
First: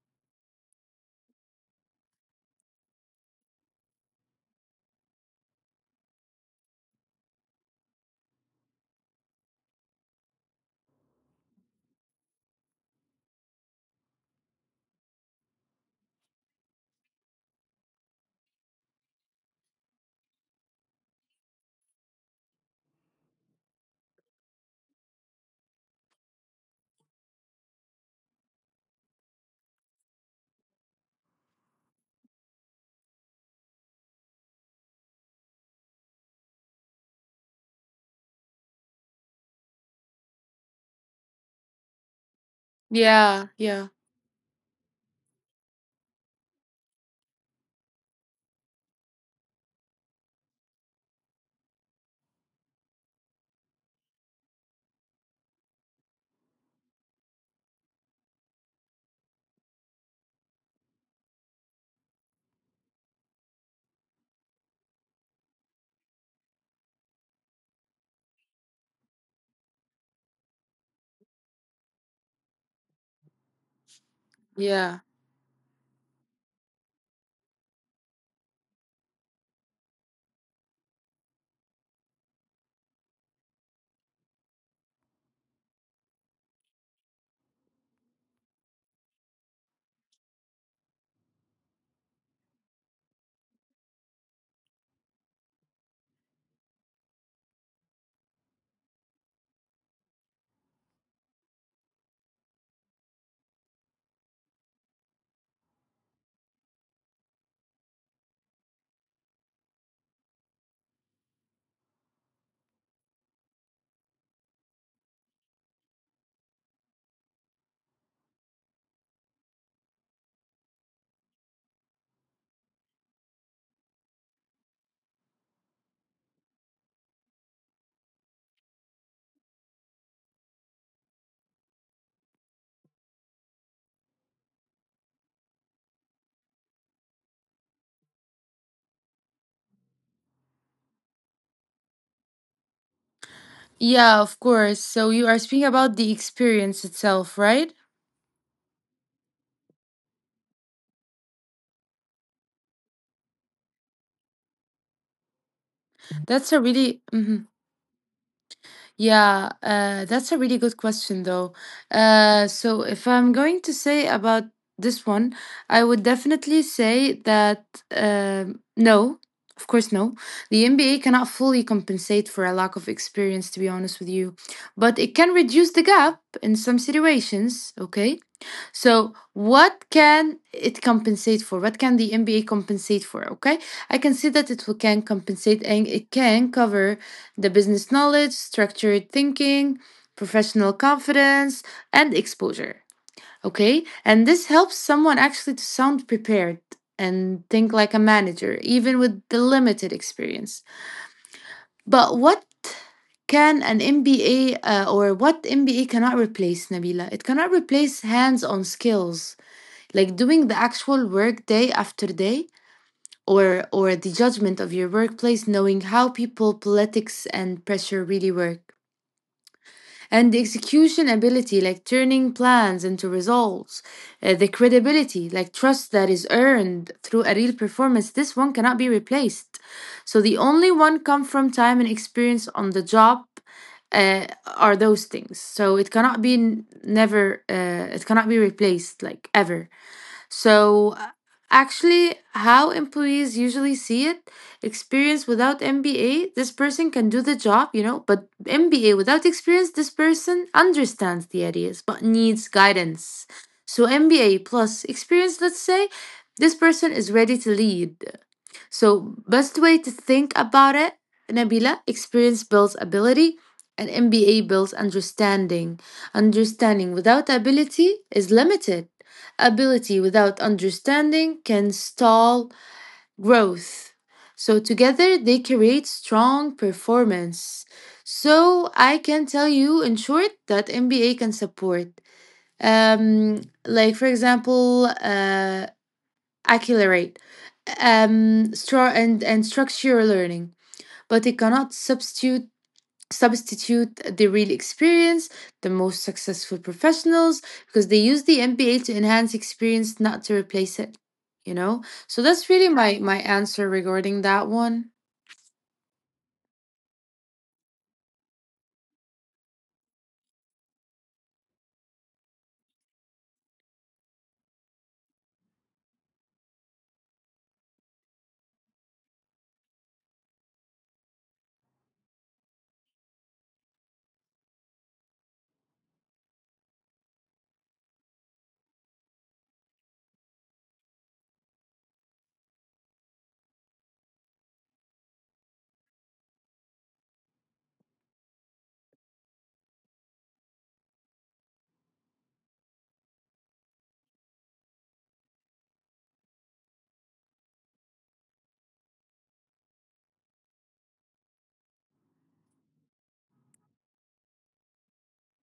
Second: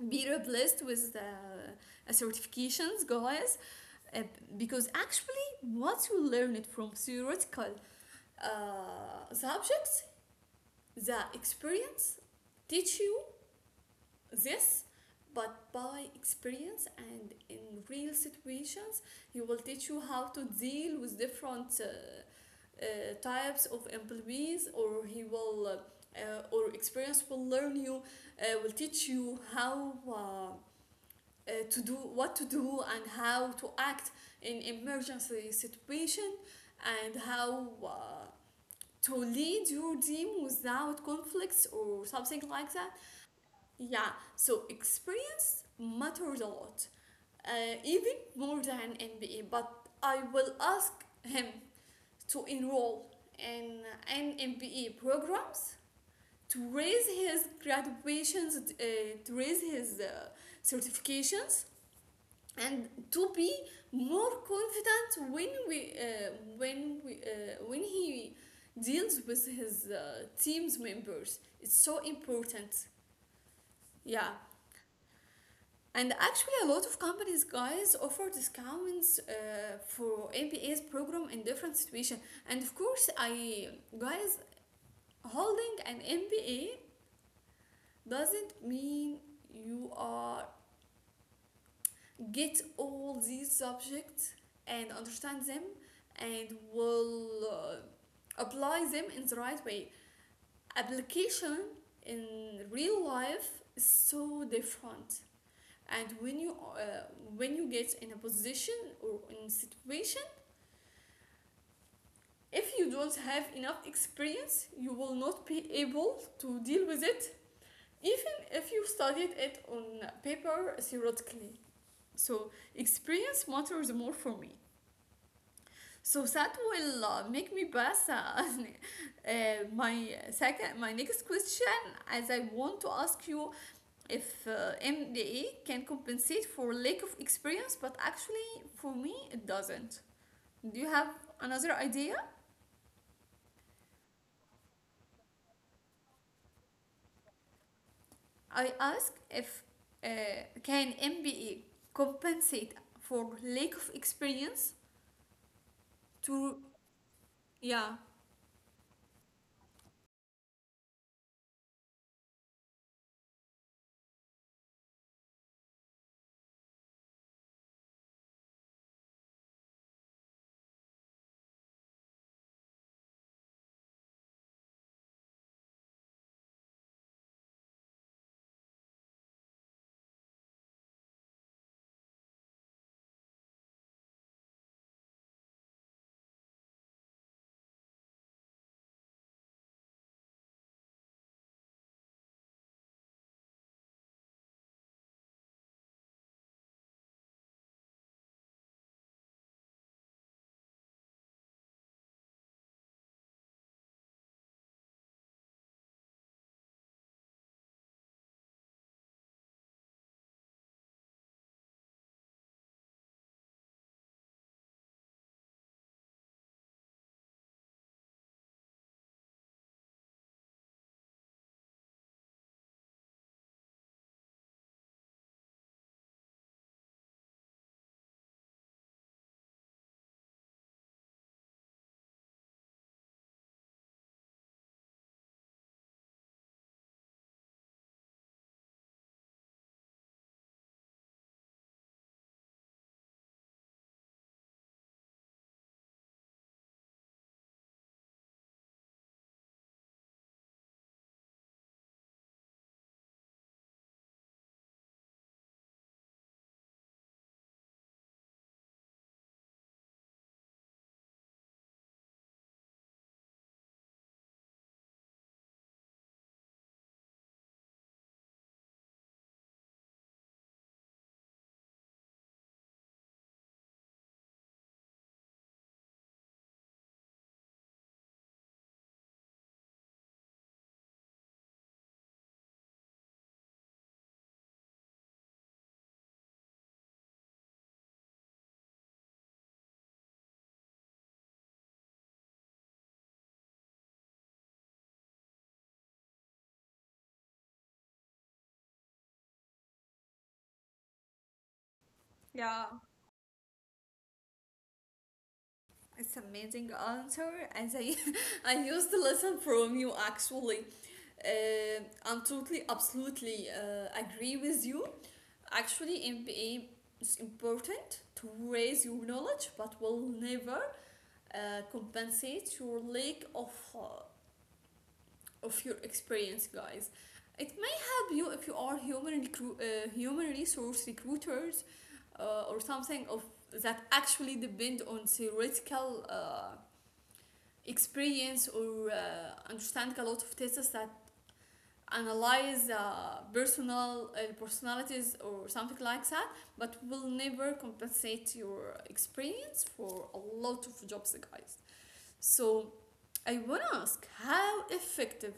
be replaced with certifications, guys, uh, because actually, once you learn it from theoretical subjects, the experience teach you this, but by experience and in real situations, he will teach you how to deal with different types of employees, or he will. Or experience will learn you, will teach you how to do what to do and how to act in emergency situation and how to lead your team without conflicts or something like that.
Yeah, yeah,
Yeah, so experience matters a lot, even more than MBA. But I will ask him to enroll in an MBA programs to raise his graduations, to raise his certifications and to be more confident when we when we when he deals with his team's members. It's so important, yeah.
yeah.
And actually, a lot of companies, guys, offer discounts for MBA's program in different situations. And of course, I guys holding an MBA doesn't mean you are get all these subjects and understand them and will apply them in the right way. Application in real life is so different. And when you get in a position or in a situation, if you don't have enough experience, you will not be able to deal with it, even if you studied it on paper theoretically. So experience matters more for me. So that will make me pass uh, my next question, as I want to ask you if MDA can compensate for lack of experience, but actually for me it doesn't. Do you have another idea?
Yeah, of course. So you are speaking about the experience itself, right?
I ask if uh, can MBA compensate for lack of experience
That's
to.
a really mhm.
Yeah,
Yeah, that's a really good question, though. So, if I'm going to say about this one, I would definitely say that no, of course, no. The NBA cannot fully compensate for a lack of experience, to be honest with you, but it can reduce the gap in some situations, okay? So, what can it compensate for? What can the MBA compensate for? Okay, I can see that can compensate and it can cover the business knowledge, structured thinking, professional confidence, and exposure. Okay, and this helps someone actually to sound prepared and think like a manager, even with the limited experience. But what can an MBA or what MBA cannot replace, Nabila? It cannot replace hands on skills, like doing the actual work day after day, or the judgment of your workplace, knowing how people, politics, and pressure really work, and the execution ability, like turning plans into results, the credibility, like trust that is earned through a real performance. This one cannot be replaced. So the only one come from time and experience on the job, uh, are those things. So it cannot be n- never it cannot be replaced like ever. So, actually, how employees usually see it, experience without MBA, this person can do the job, you know, but MBA without experience, this person understands the ideas but needs guidance. So, MBA plus experience, let's say, this person is ready to lead. So, best way to think about it, Nabila, experience builds ability and MBA builds understanding. Understanding without ability is limited. Ability without understanding can stall growth. So, together they create strong performance. So, I can tell you in short that MBA can support. Um, like, for example, accelerate and structural learning, but it cannot substitute the real experience, the most successful professionals, because they use the MBA to enhance experience, not to replace it, you know. So that's
yeah.
really my my answer regarding that one.
It's amazing answer, and I I used the lesson from you actually. Uh, I'm totally, absolutely agree with you. Actually, MBA is important to raise your knowledge, but will never uh, compensate your lack of your experience, guys. It may help you if you are human resource recruiters or something of that actually depend on theoretical. Experience or understand a lot of tests that analyze personalities or something like that, but will never compensate your experience for a lot of jobs, guys. So I want to ask, how effective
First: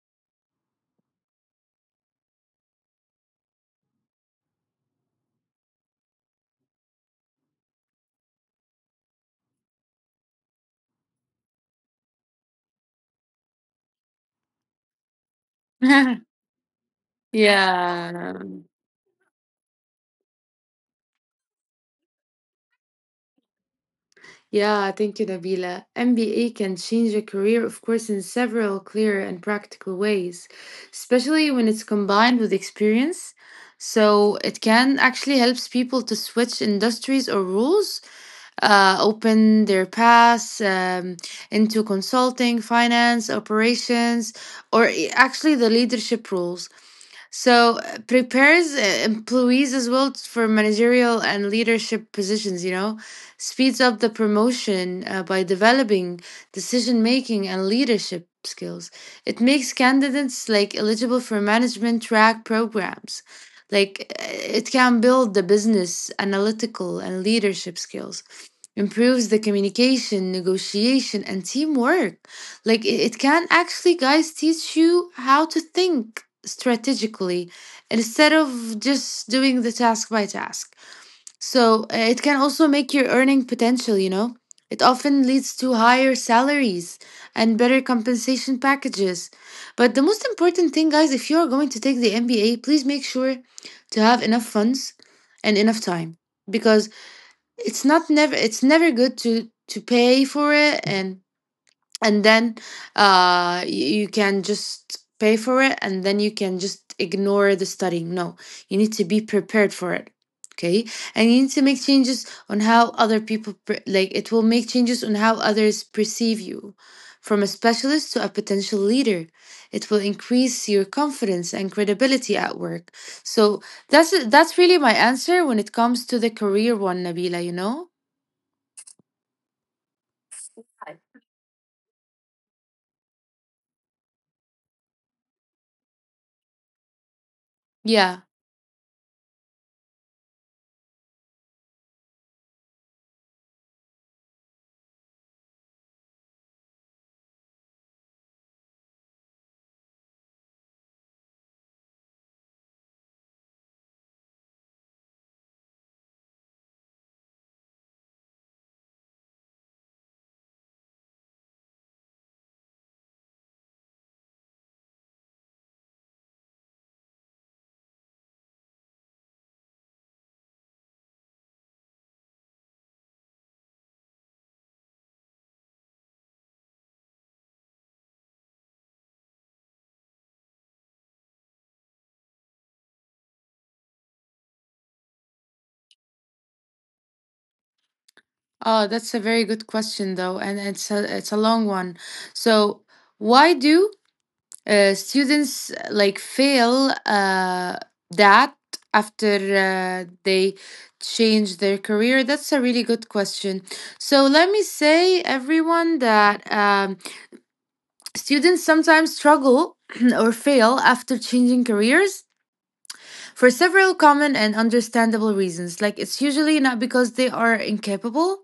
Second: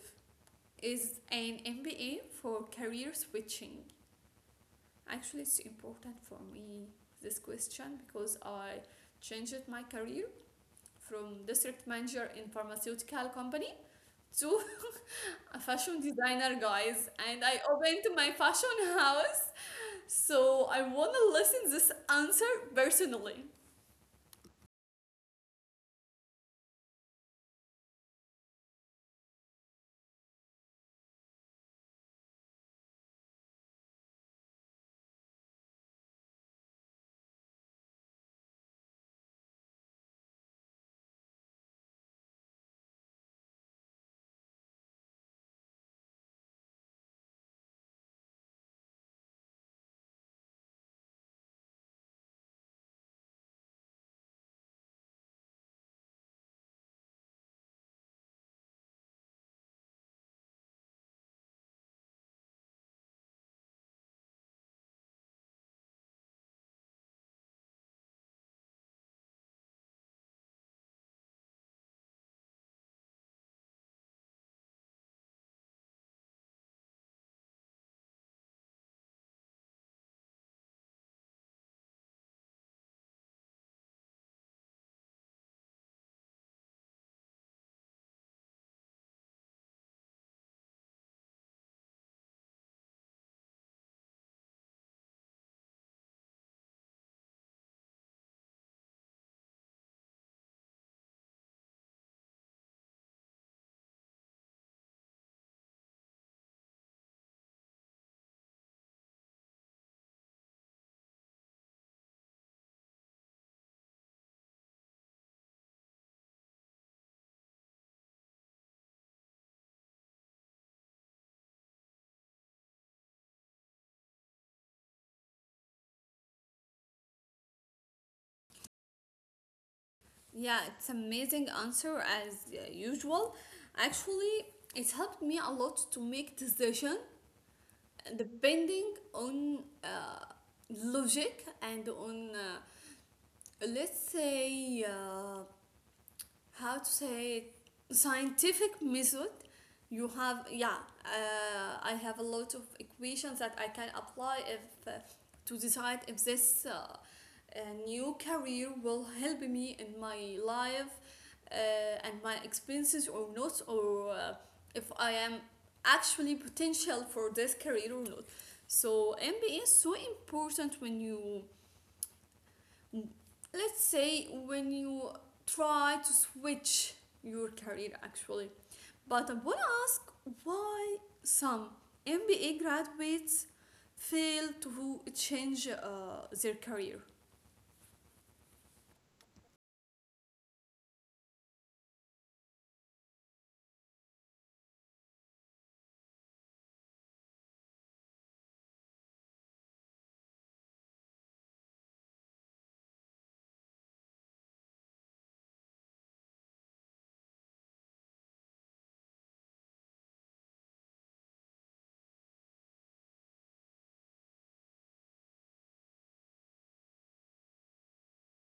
is an MBA for career switching? Actually, it's important for me this question, because I changed my career from district manager in pharmaceutical company Two, a fashion designer, guys, and I opened my
Yeah.
fashion house. So I want to listen this answer personally.
Yeah, thank you, Nabila. MBA can change a career, of course, in several clear and practical ways, especially when it's combined with experience. So it can actually helps people to switch industries or roles, open their paths into consulting, finance, operations, or actually the leadership roles. So prepares employees as well for managerial and leadership positions, you know, speeds up the promotion by developing decision making and leadership skills. It makes candidates like eligible for management track programs. Like it can build the business, analytical, and leadership skills, improves the communication, negotiation, and teamwork. Like it can actually, guys, teach you how to think strategically instead of just doing the task by task. So it can also make your earning potential, you know. It often leads to higher salaries and better compensation packages. But the most important thing, guys, if you're going to take the MBA, please make sure to have enough funds and enough time, because it's never good to pay for it, and then you, you can just pay for it and then you can just ignore the studying. No, you need to be prepared for it. Okay? And you need to make changes on how other people like it will make changes on how others perceive you. From a specialist to a potential leader, it will increase your confidence and credibility at work. So that's really my answer when it comes to the career one, Nabila, you know?
Yeah, it's amazing answer as usual. Actually, it helped me a lot to make decision
Yeah.
depending on logic and on let's say how to say it, scientific method you have, yeah. I have a lot of equations that I can apply if to decide if this uh, new career will help me in my life and my expenses or not, or if I am actually potential for this career or not. So MBA is so important when you, let's say, when you try to switch your career, actually. But I want to ask, why some MBA graduates fail to change their career?
Oh, that's a very good question, though, and it's a long one. So, why do students like fail that after they change their career? That's a really good question. So, let me say, everyone, that students sometimes struggle or fail after changing careers for several common and understandable reasons. Like, it's usually not because they are incapable,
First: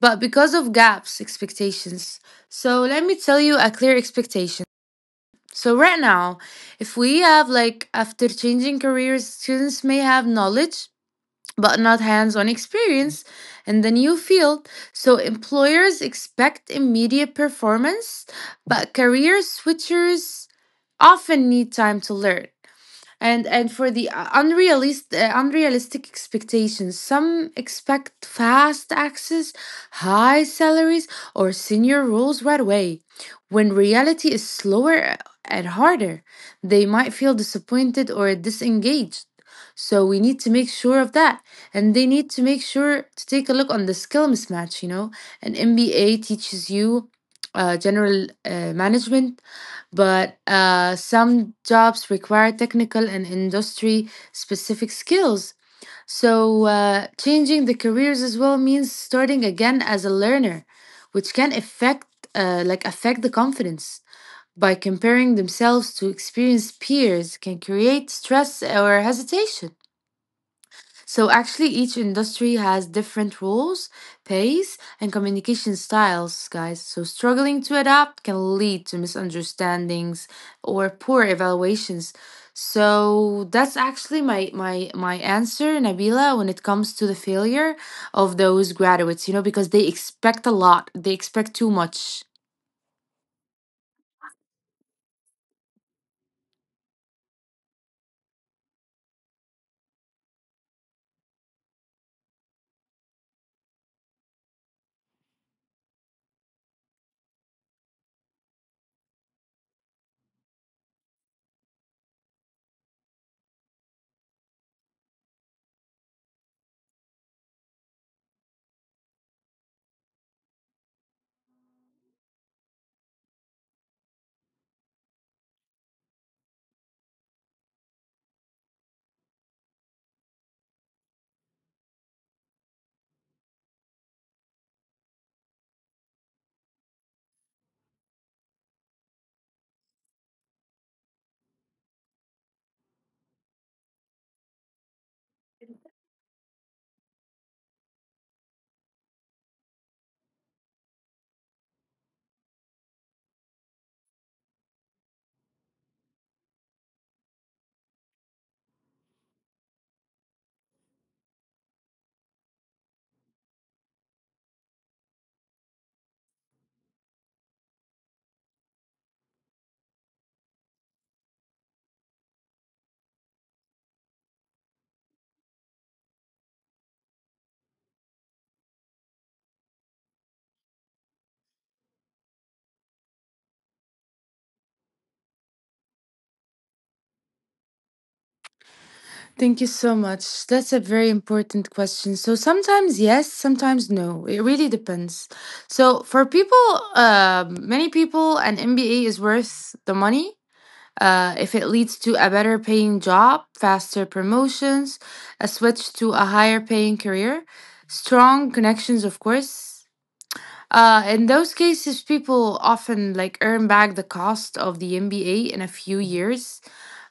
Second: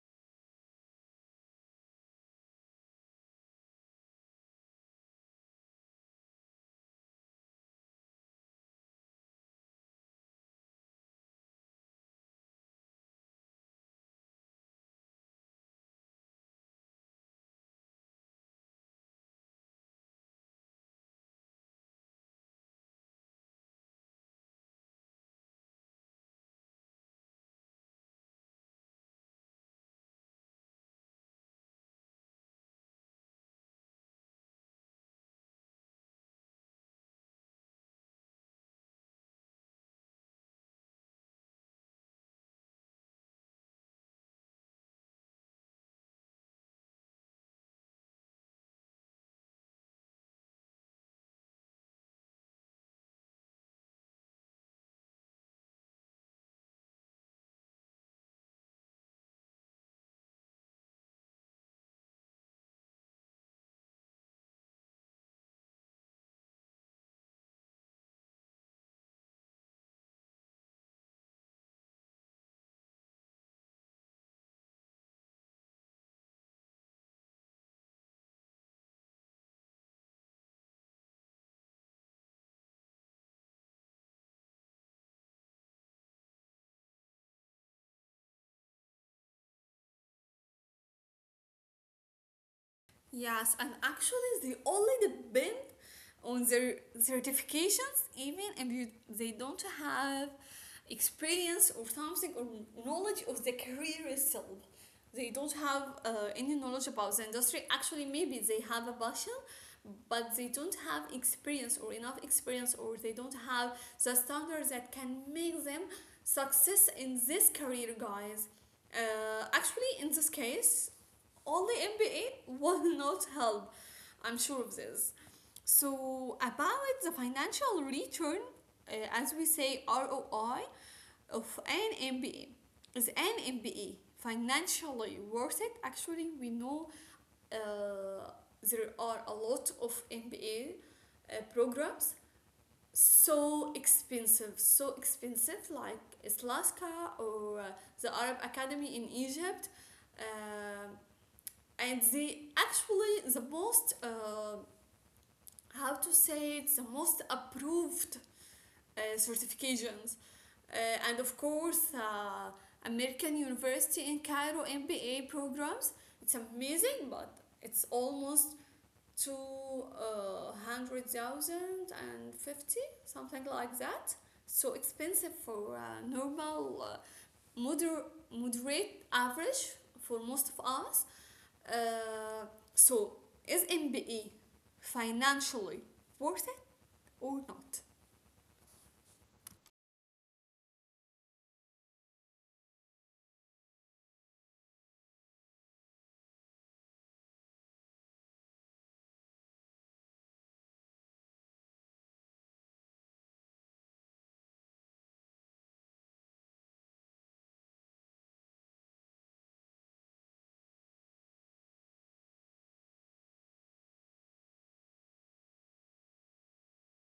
but because of gaps expectations. So let me tell you a clear expectation. So right now, if we have like, after changing careers, students may have knowledge but not hands-on experience in the new field, so employers expect immediate performance, but career switchers often need time to learn. And for the unrealistic expectations, some expect fast access, high salaries, or senior roles right away, when reality is slower and harder. They might feel disappointed or disengaged. So we need to make sure of that, and they need to make sure to take a look on the skill mismatch, you know. An MBA teaches you general management, but some jobs require technical and industry specific skills. So, changing the careers as well means starting again as a learner, which can affect like affect the confidence. By comparing themselves to experienced peers, can create stress or hesitation. So actually, each industry has different rules, pace, and communication styles, guys. So struggling to adapt can lead to misunderstandings or poor evaluations. So that's actually my my my answer, Nabila, when it comes to the failure of those graduates, you know, because they expect a lot. They expect too much.
Yes, and actually, they only depend on their certifications, even if they don't have experience or something or knowledge of the career itself. They don't have any knowledge about the industry. Actually, maybe they have a passion, but they don't have experience or enough experience, or they don't have the standards that can make them success in this career, guys. Actually, in this case, only MBA will not help. I'm sure of this. So, about the financial return, as we say, ROI of an MBA, is an MBA financially worth it? Actually, we know uh, there are a lot of MBA programs, so expensive, like Islaska or the Arab Academy in Egypt, um, and they actually the most how to say it, the most approved certifications. Uh, and of course, American University in Cairo MBA programs. It's amazing, but it's almost 200,050, something like that. So expensive for normal, moder- moderate average for most of us. Uh, so, is MBA financially worth it or not?
Thank you so much. That's a very important question. So sometimes yes, sometimes no. It really depends. So for people, many people, an MBA is worth the money. If it leads to a better paying job, faster promotions, a switch to a higher paying career, strong connections, of course. In those cases, people often like earn back the cost of the MBA in a few years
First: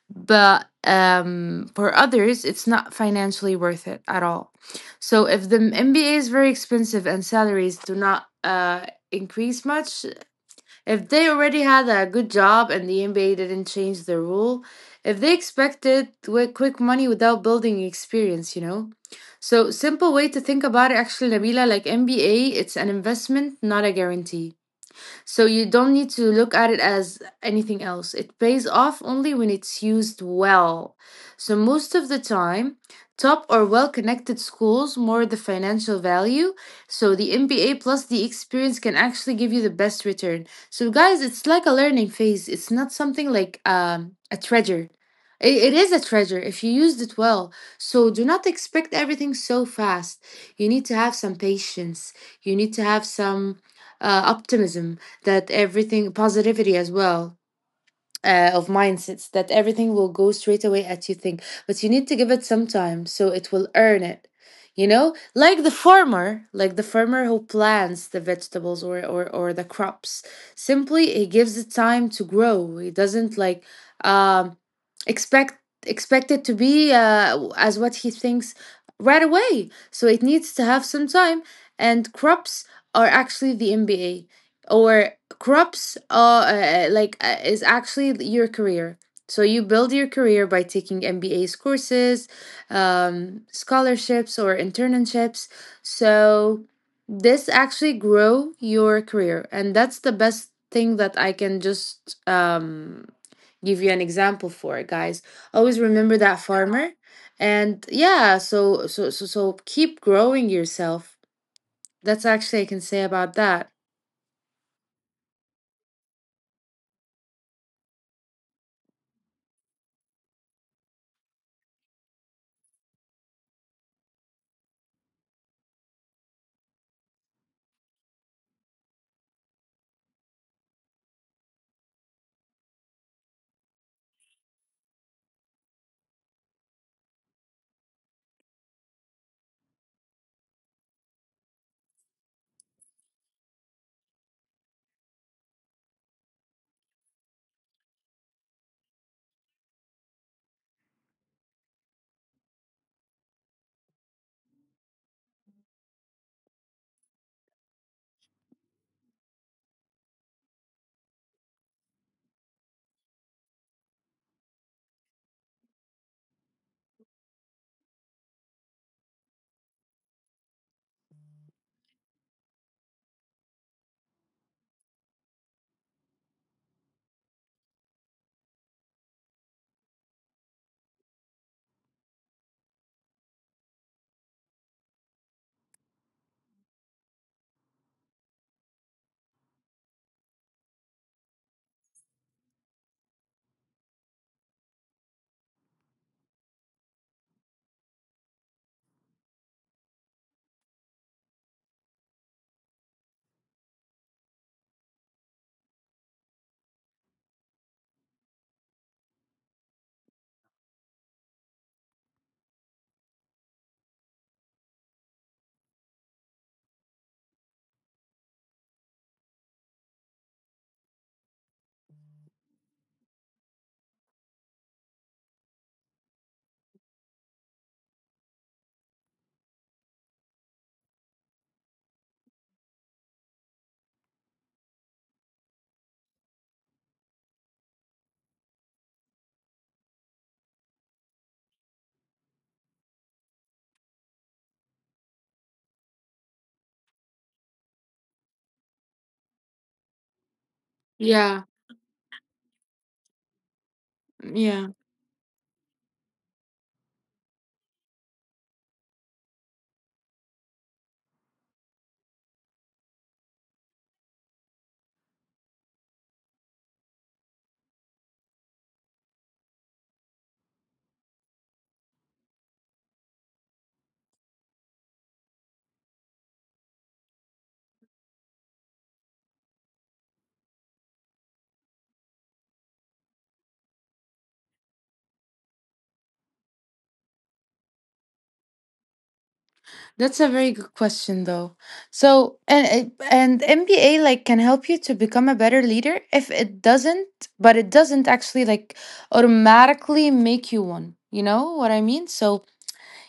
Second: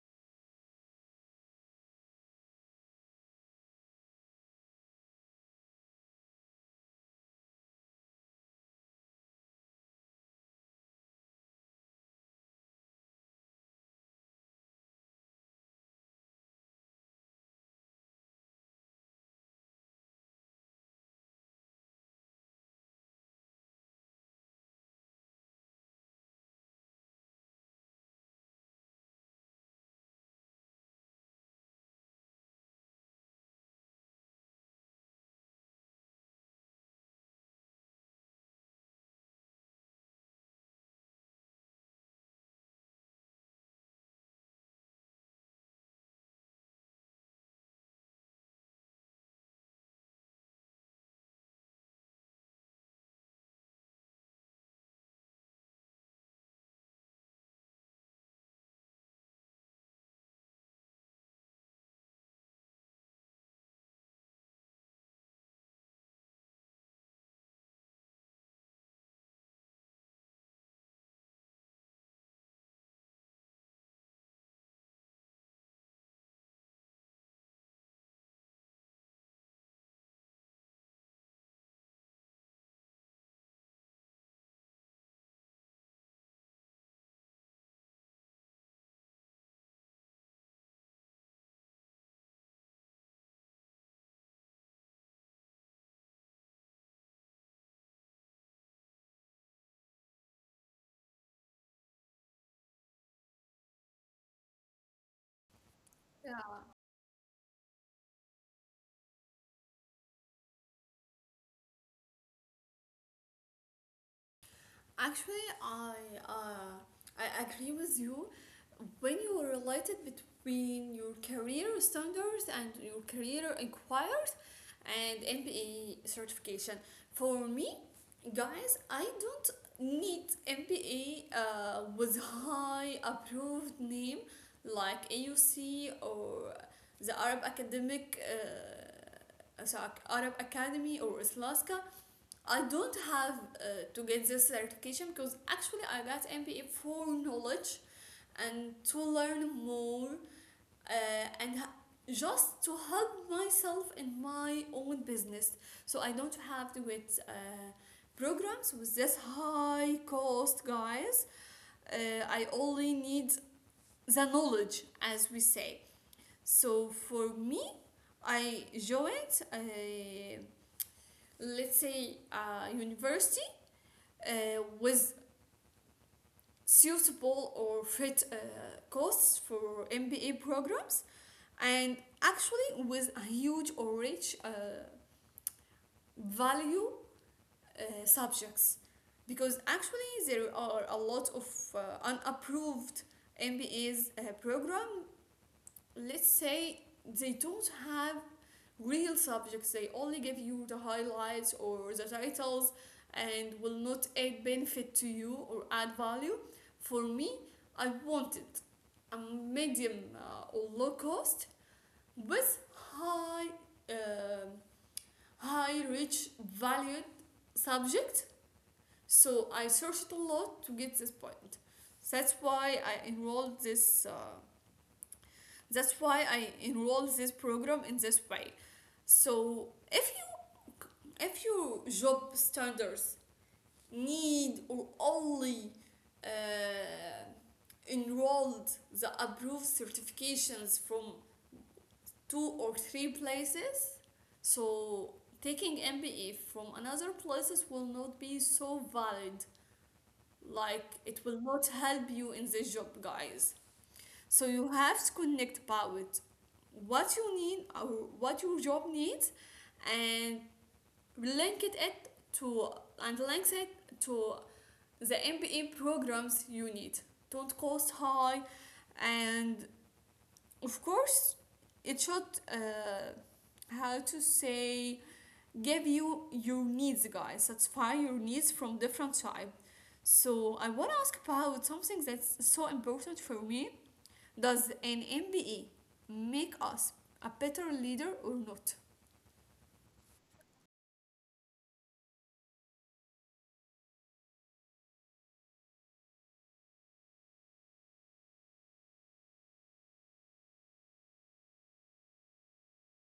but for others, it's not financially worth it at all. So if the MBA is very expensive and salaries do not increase much, if they already had a good job and the MBA didn't change the rule, if they expected quick money without building experience. So simple way to think about it, actually, Nabila, like MBA, it's an investment, not a guarantee. So you don't need to look at it as anything else. It pays off only when it's used well. So most of the time, top or well-connected schools more the financial value. So the MBA plus the experience can actually give you the best return. So guys, it's like a learning phase. It's not something like a treasure. It is a treasure if you used it well. So do not expect everything so fast. You need to have some patience. You need to have some optimism that everything positivity as well of mindsets that everything will go straight away at you think, but you need to give it some time so it will earn it like the farmer, like the farmer who plants the vegetables or the crops. Simply he gives it time to grow. He doesn't like um expect, expect it to be as what he thinks right away, so it needs to have some time. And crops are actually the MBA, or crops are like is actually your career. So you build your career by taking MBAs courses, scholarships or internships. So this actually grow your career, and that's the best thing that I can just give you an example for guys. Always remember that farmer. And yeah, so keep growing yourself. That's actually I can say about that.
Actually, uh, I agree with you. When you related between your career standards and your career inquiries and MBA certification, for me, guys, I don't need MBA with high approved name like AUC or the Arab Academic. So Arab Academy or Islaska, I don't have to get this certification, because actually I got MBA for knowledge and to learn more, uh, and just to help myself in my own business. So I don't have to get programs with this high cost, guys. I only need the knowledge, as we say. So for me, I joined a, let's say, university with suitable or fit costs for MBA programs, and actually with a huge or rich value subjects, because actually there are a lot of unapproved MBA's program, let's say, they don't have real subjects, they only give you the highlights or the titles, and will not add benefit to you or add value. For me, I wanted a medium or low cost with high, um high rich valued subject. So I searched a lot to get this point. that's why i enrolled this uh, that's why I enroll this program in this way. So if you, if your job standards need or only uh, enrolled the approved certifications from two or three places, so taking MBE from another places will not be so valid. Like, it
Yeah,
will not help you in this job, guys. So
yeah.
you have to connect about with what you need or what your job needs and link it it to link it to the MBA programs you need. Don't cost high, and of course it should uh, how to say, give you your needs, guys, satisfy your needs from different type. So I want to ask about something that's so important for me, does an MBA make us a better leader or not?
That's a very good question though. So and MBA like can help you to become a better leader if it doesn't, but it doesn't actually like automatically make you one. You know what I mean? So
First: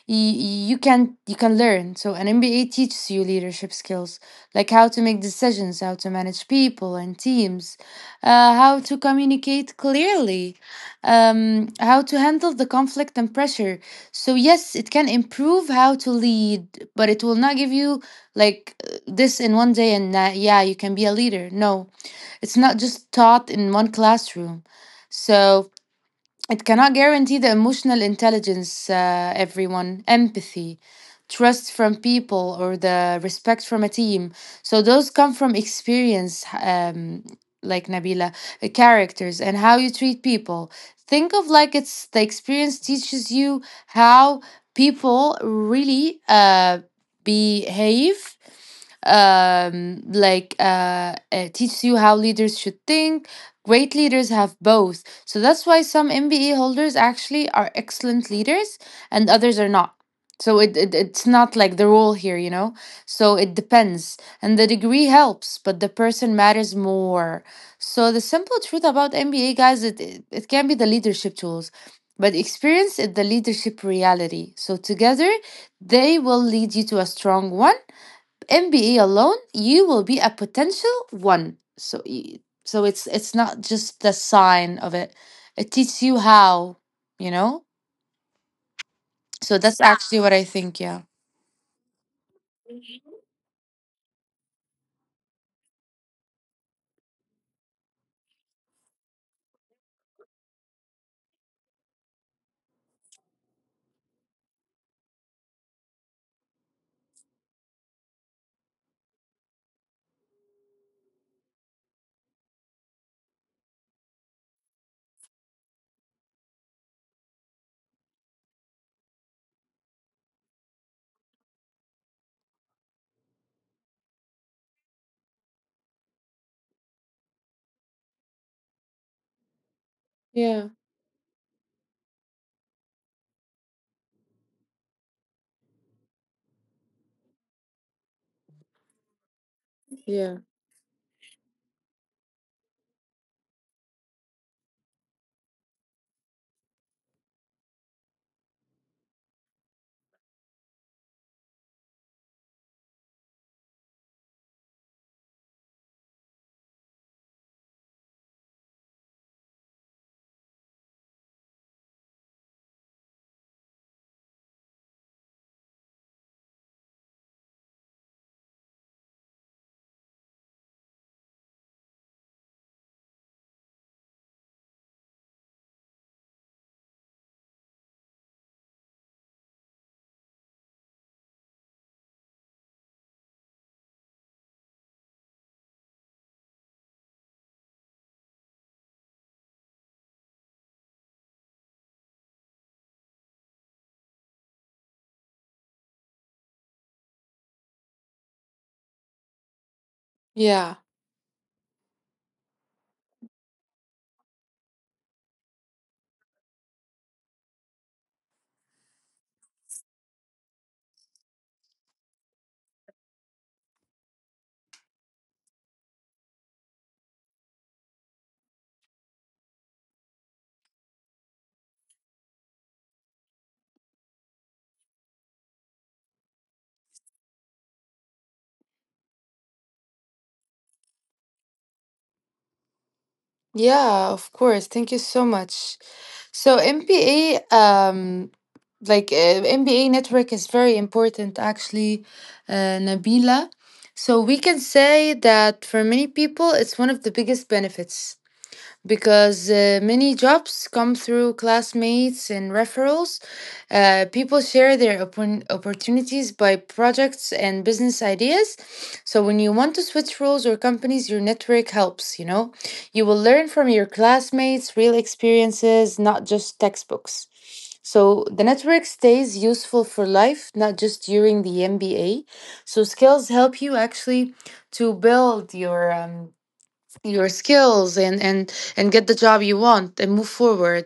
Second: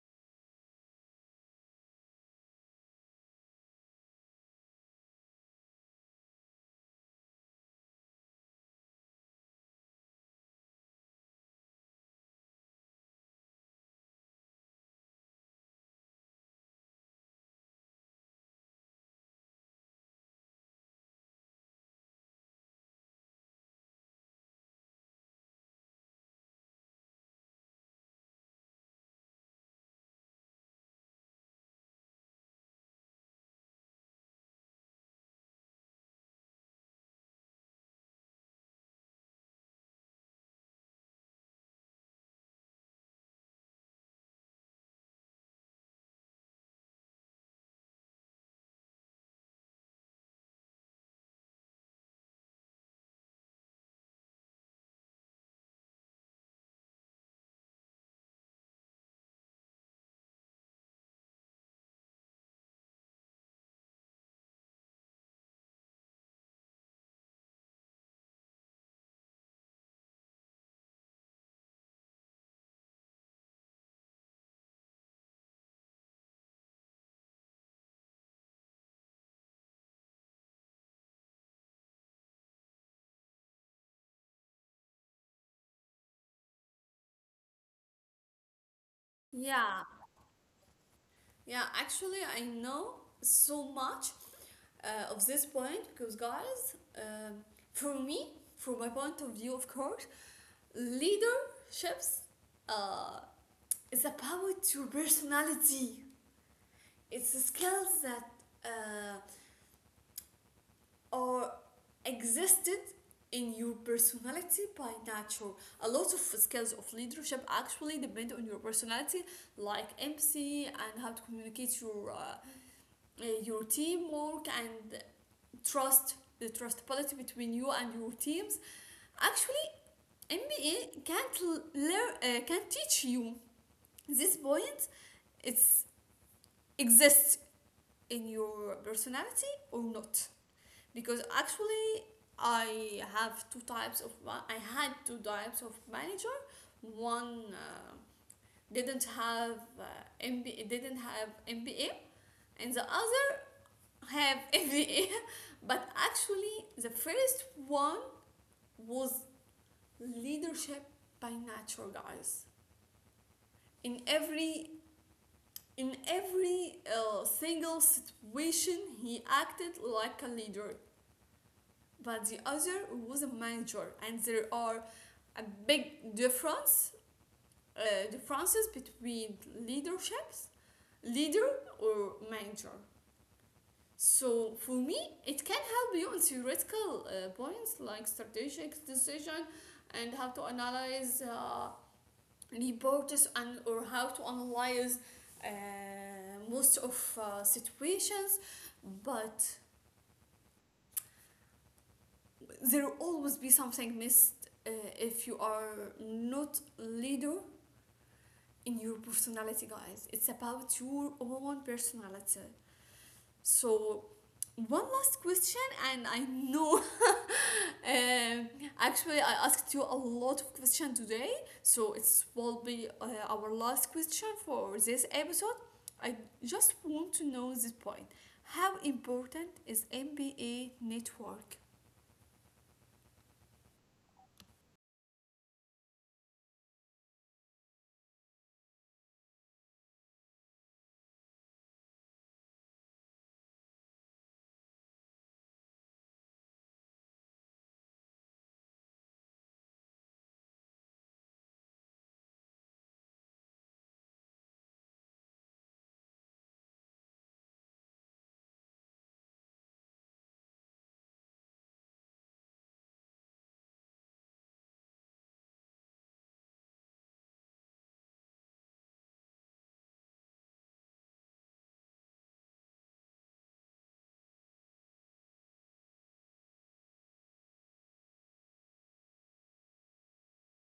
y- you can learn. So an MBA teaches you leadership skills, like how to make decisions, how to manage people and teams, how to communicate clearly, how to handle the conflict and pressure. So yes, it can improve how to lead, but it will not give you like this in one day, and yeah, you can be a leader. No, it's not just taught in one classroom. So it cannot guarantee the emotional intelligence, everyone, empathy, trust from people, or the respect from a team. So those come from experience, like Nabila, characters, and how you treat people. Think of like it's the experience teaches you how people really behave, like it teaches you how leaders should think. Great leaders have both. So that's why some MBA holders actually are excellent leaders and others are not. So it's not like the rule here, you know. So it depends. And the degree helps, but the person matters more. So the simple truth about MBA guys, it can be the leadership tools, but experience is the leadership reality. So together they will lead you to a strong one. MBA alone, you will be a potential one. So, so it's not just the sign of it. It teaches you how, you know. So that's,
Yeah,
yeah, actually what I think. Yeah,
yeah, actually, I know so much of this point because, guys, for me, from my point of view, of course, leaderships uh, is about your personality. It's skills that uh, are existed in your personality by nature. A lot of skills of leadership actually depend on your personality, like empathy and how to communicate your teamwork and trust, the trust policy between you and your teams. Actually,
Yeah,
MBA can't teach you this point. It exists in your personality or
yeah,
not. Because actually, I have two types of I had two types of manager. One uh, didn't have uh, MBA, didn't have MBA, and the other have every year. But actually, the first one was leadership by nature, guys. In every in every single situation, he acted like a leader. But the other was a manager, and there are a big difference differences between leaderships, leader or manager. So for me, it can help you on theoretical points like strategic decision and how to analyze reports, and or how to analyze uh, most of situations. But
yeah,
there will always be something missed if you are not leader in your personality, guys. It's about your own personality. So, one last question, and I know actually I asked you a lot of questions today, so it will be our last question for this episode. I just want to know this point. How important is MBA network?
yeah, of course. Thank you so much. So MBA, like MBA network is very important actually, Nabila. So we can say that for many people, it's one of the biggest benefits. Because many jobs come through classmates and referrals. People share their opportunities by projects and business ideas. So, when you want to switch roles or companies, your network helps, you know. You will learn from your classmates, real experiences, not just textbooks. So, the network stays useful for life, not just during the MBA. So, skills help you actually to build your skills and and get the job you want and move forward,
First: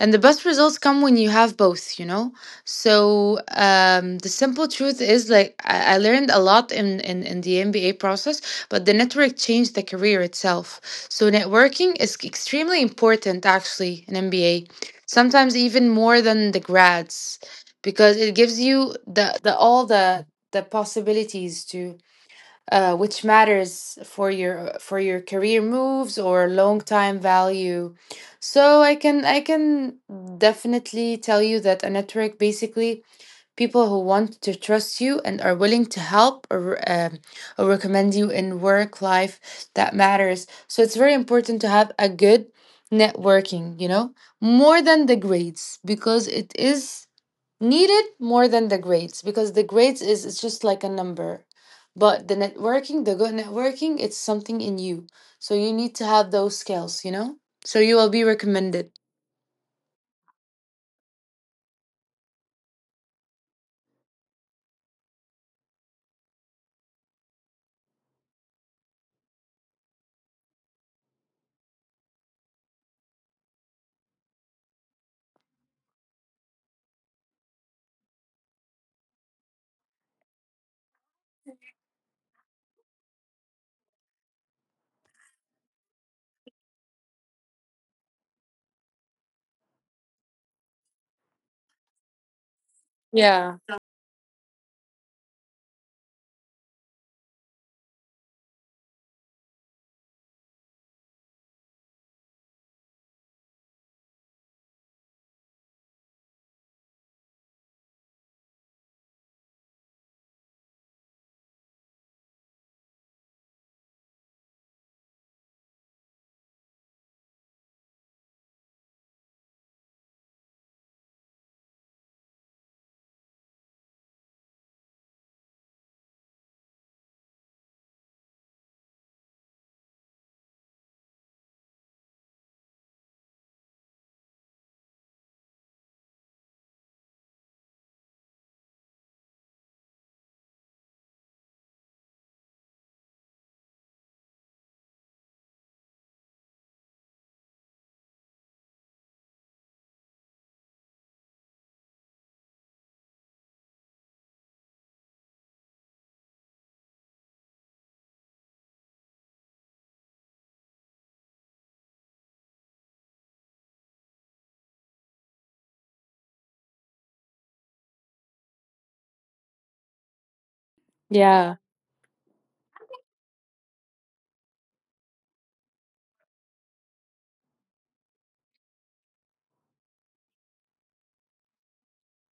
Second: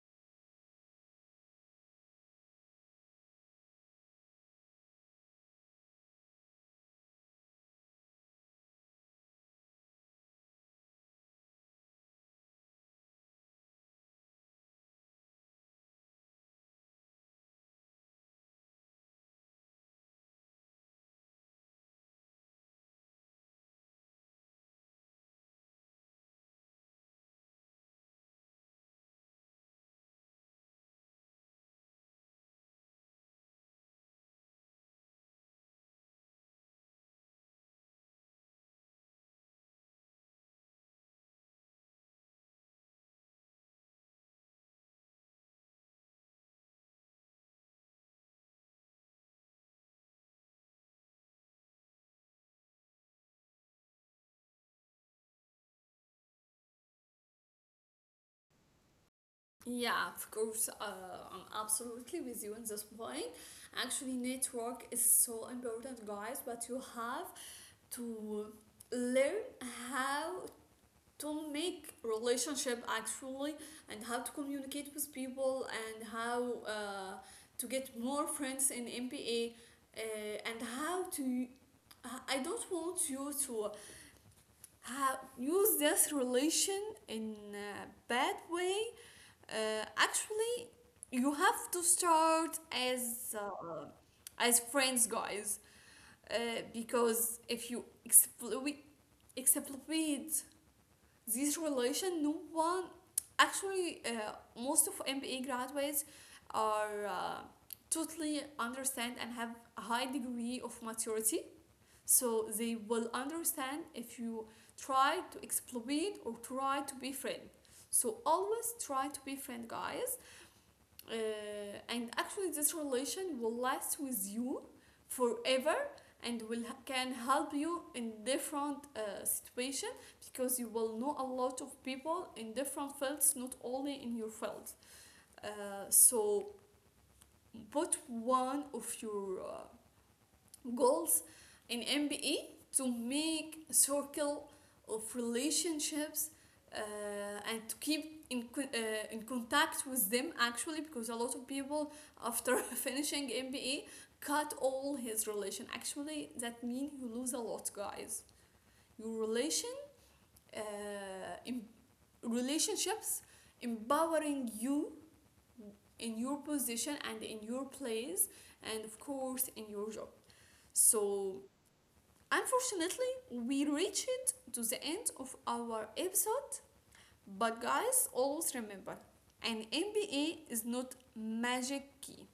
and the best results come when you have both, you know. So the simple truth is like I learned a lot in, in the MBA process, but the network changed the career itself. So networking is extremely important actually in MBA, sometimes even more than the grads, because it gives you the all the possibilities to, which matters for your, for your career moves or long time value. So I can definitely tell you that a network basically people who want to trust you and are willing to help, or recommend you in work life, that matters. So it's very important to have a good networking, you know, more than the grades, because it is need it more than the grades, because the grades is it's just like a number, but the networking, the good networking, it's something in you. So you need to have those skills, you know, so you will be recommended.
Yeah, of course, I'm absolutely with you on this point. Actually, network is so important, guys, but you have to learn how to make relationship actually, and how to communicate with people, and how to get more friends in MBA, uh, and how to, I don't want you to have use this relation in a bad way. Actually, you have to start
Yeah.
as friends, guys, uh, because if you exploit this relation, no one, actually, most of MBA graduates are totally understand and have a high degree of maturity. So they will understand if you try to exploit or try to be friend. So always try to be friend, guys, uh, and actually this relation will last with you forever, and will can help you in different situation, because you will know a lot of people in different fields, not only in your field. So put one of your goals in MBE to make a circle of relationships, uh, and to keep in contact with them, actually, because a lot of people after finishing MBE cut all his relation, actually that means you lose a lot, guys. Your uh, in relationships empowering you in your position and in your place, and of course in your job. So,
Yeah,
unfortunately, we reached to the end of our episode, but guys, always remember, an MBA is not magic key.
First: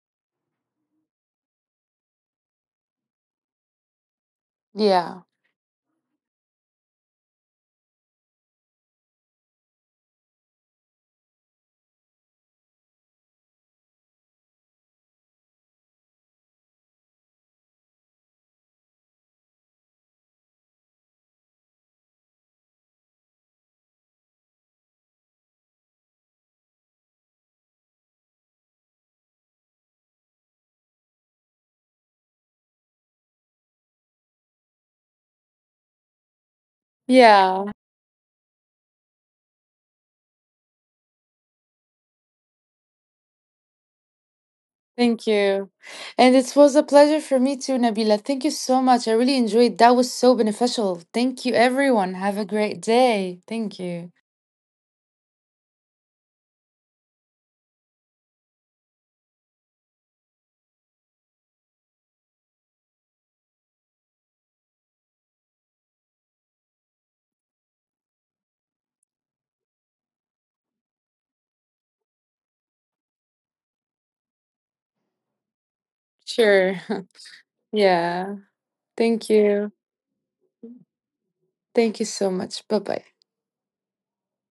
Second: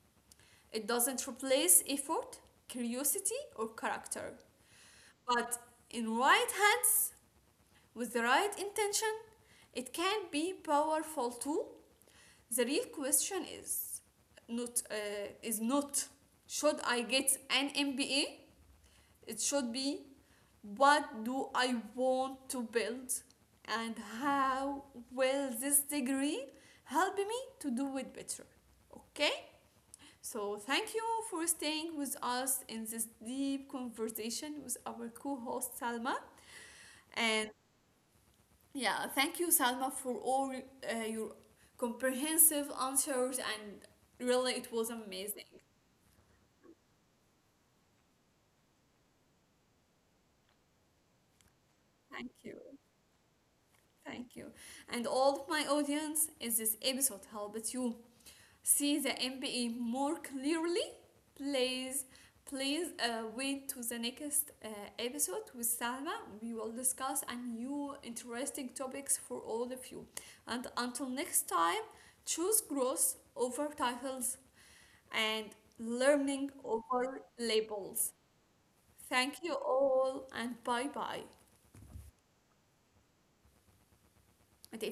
It doesn't replace effort, curiosity, or character.
yeah.
But in right hands, with the right intention, it can be powerful too. The real question is not is not, should I get an MBA? It should be, what do I want to build, and how will this degree help me to do it better? Okay? So, thank you for staying with us in this deep conversation with our co host Salma. And
Yeah.
yeah, thank you, Salma, for all your comprehensive answers, and really, it was
Thank
amazing.
you. And it was a pleasure for me too, Nabila. Thank you so much, I really enjoyed that. Was so beneficial. Thank you everyone,
Thank
have a great
you.
day. Thank you.
Thank you. And all of my audience, if this episode helped you see the MBA more clearly, please, please wait to the next episode with Salma. We will discuss a new interesting topics for all of you. And until next time, choose growth over titles and learning
Sure.
over labels.
Yeah. Thank
Thank you
you.
all and bye bye.
Thank you so much, bye bye.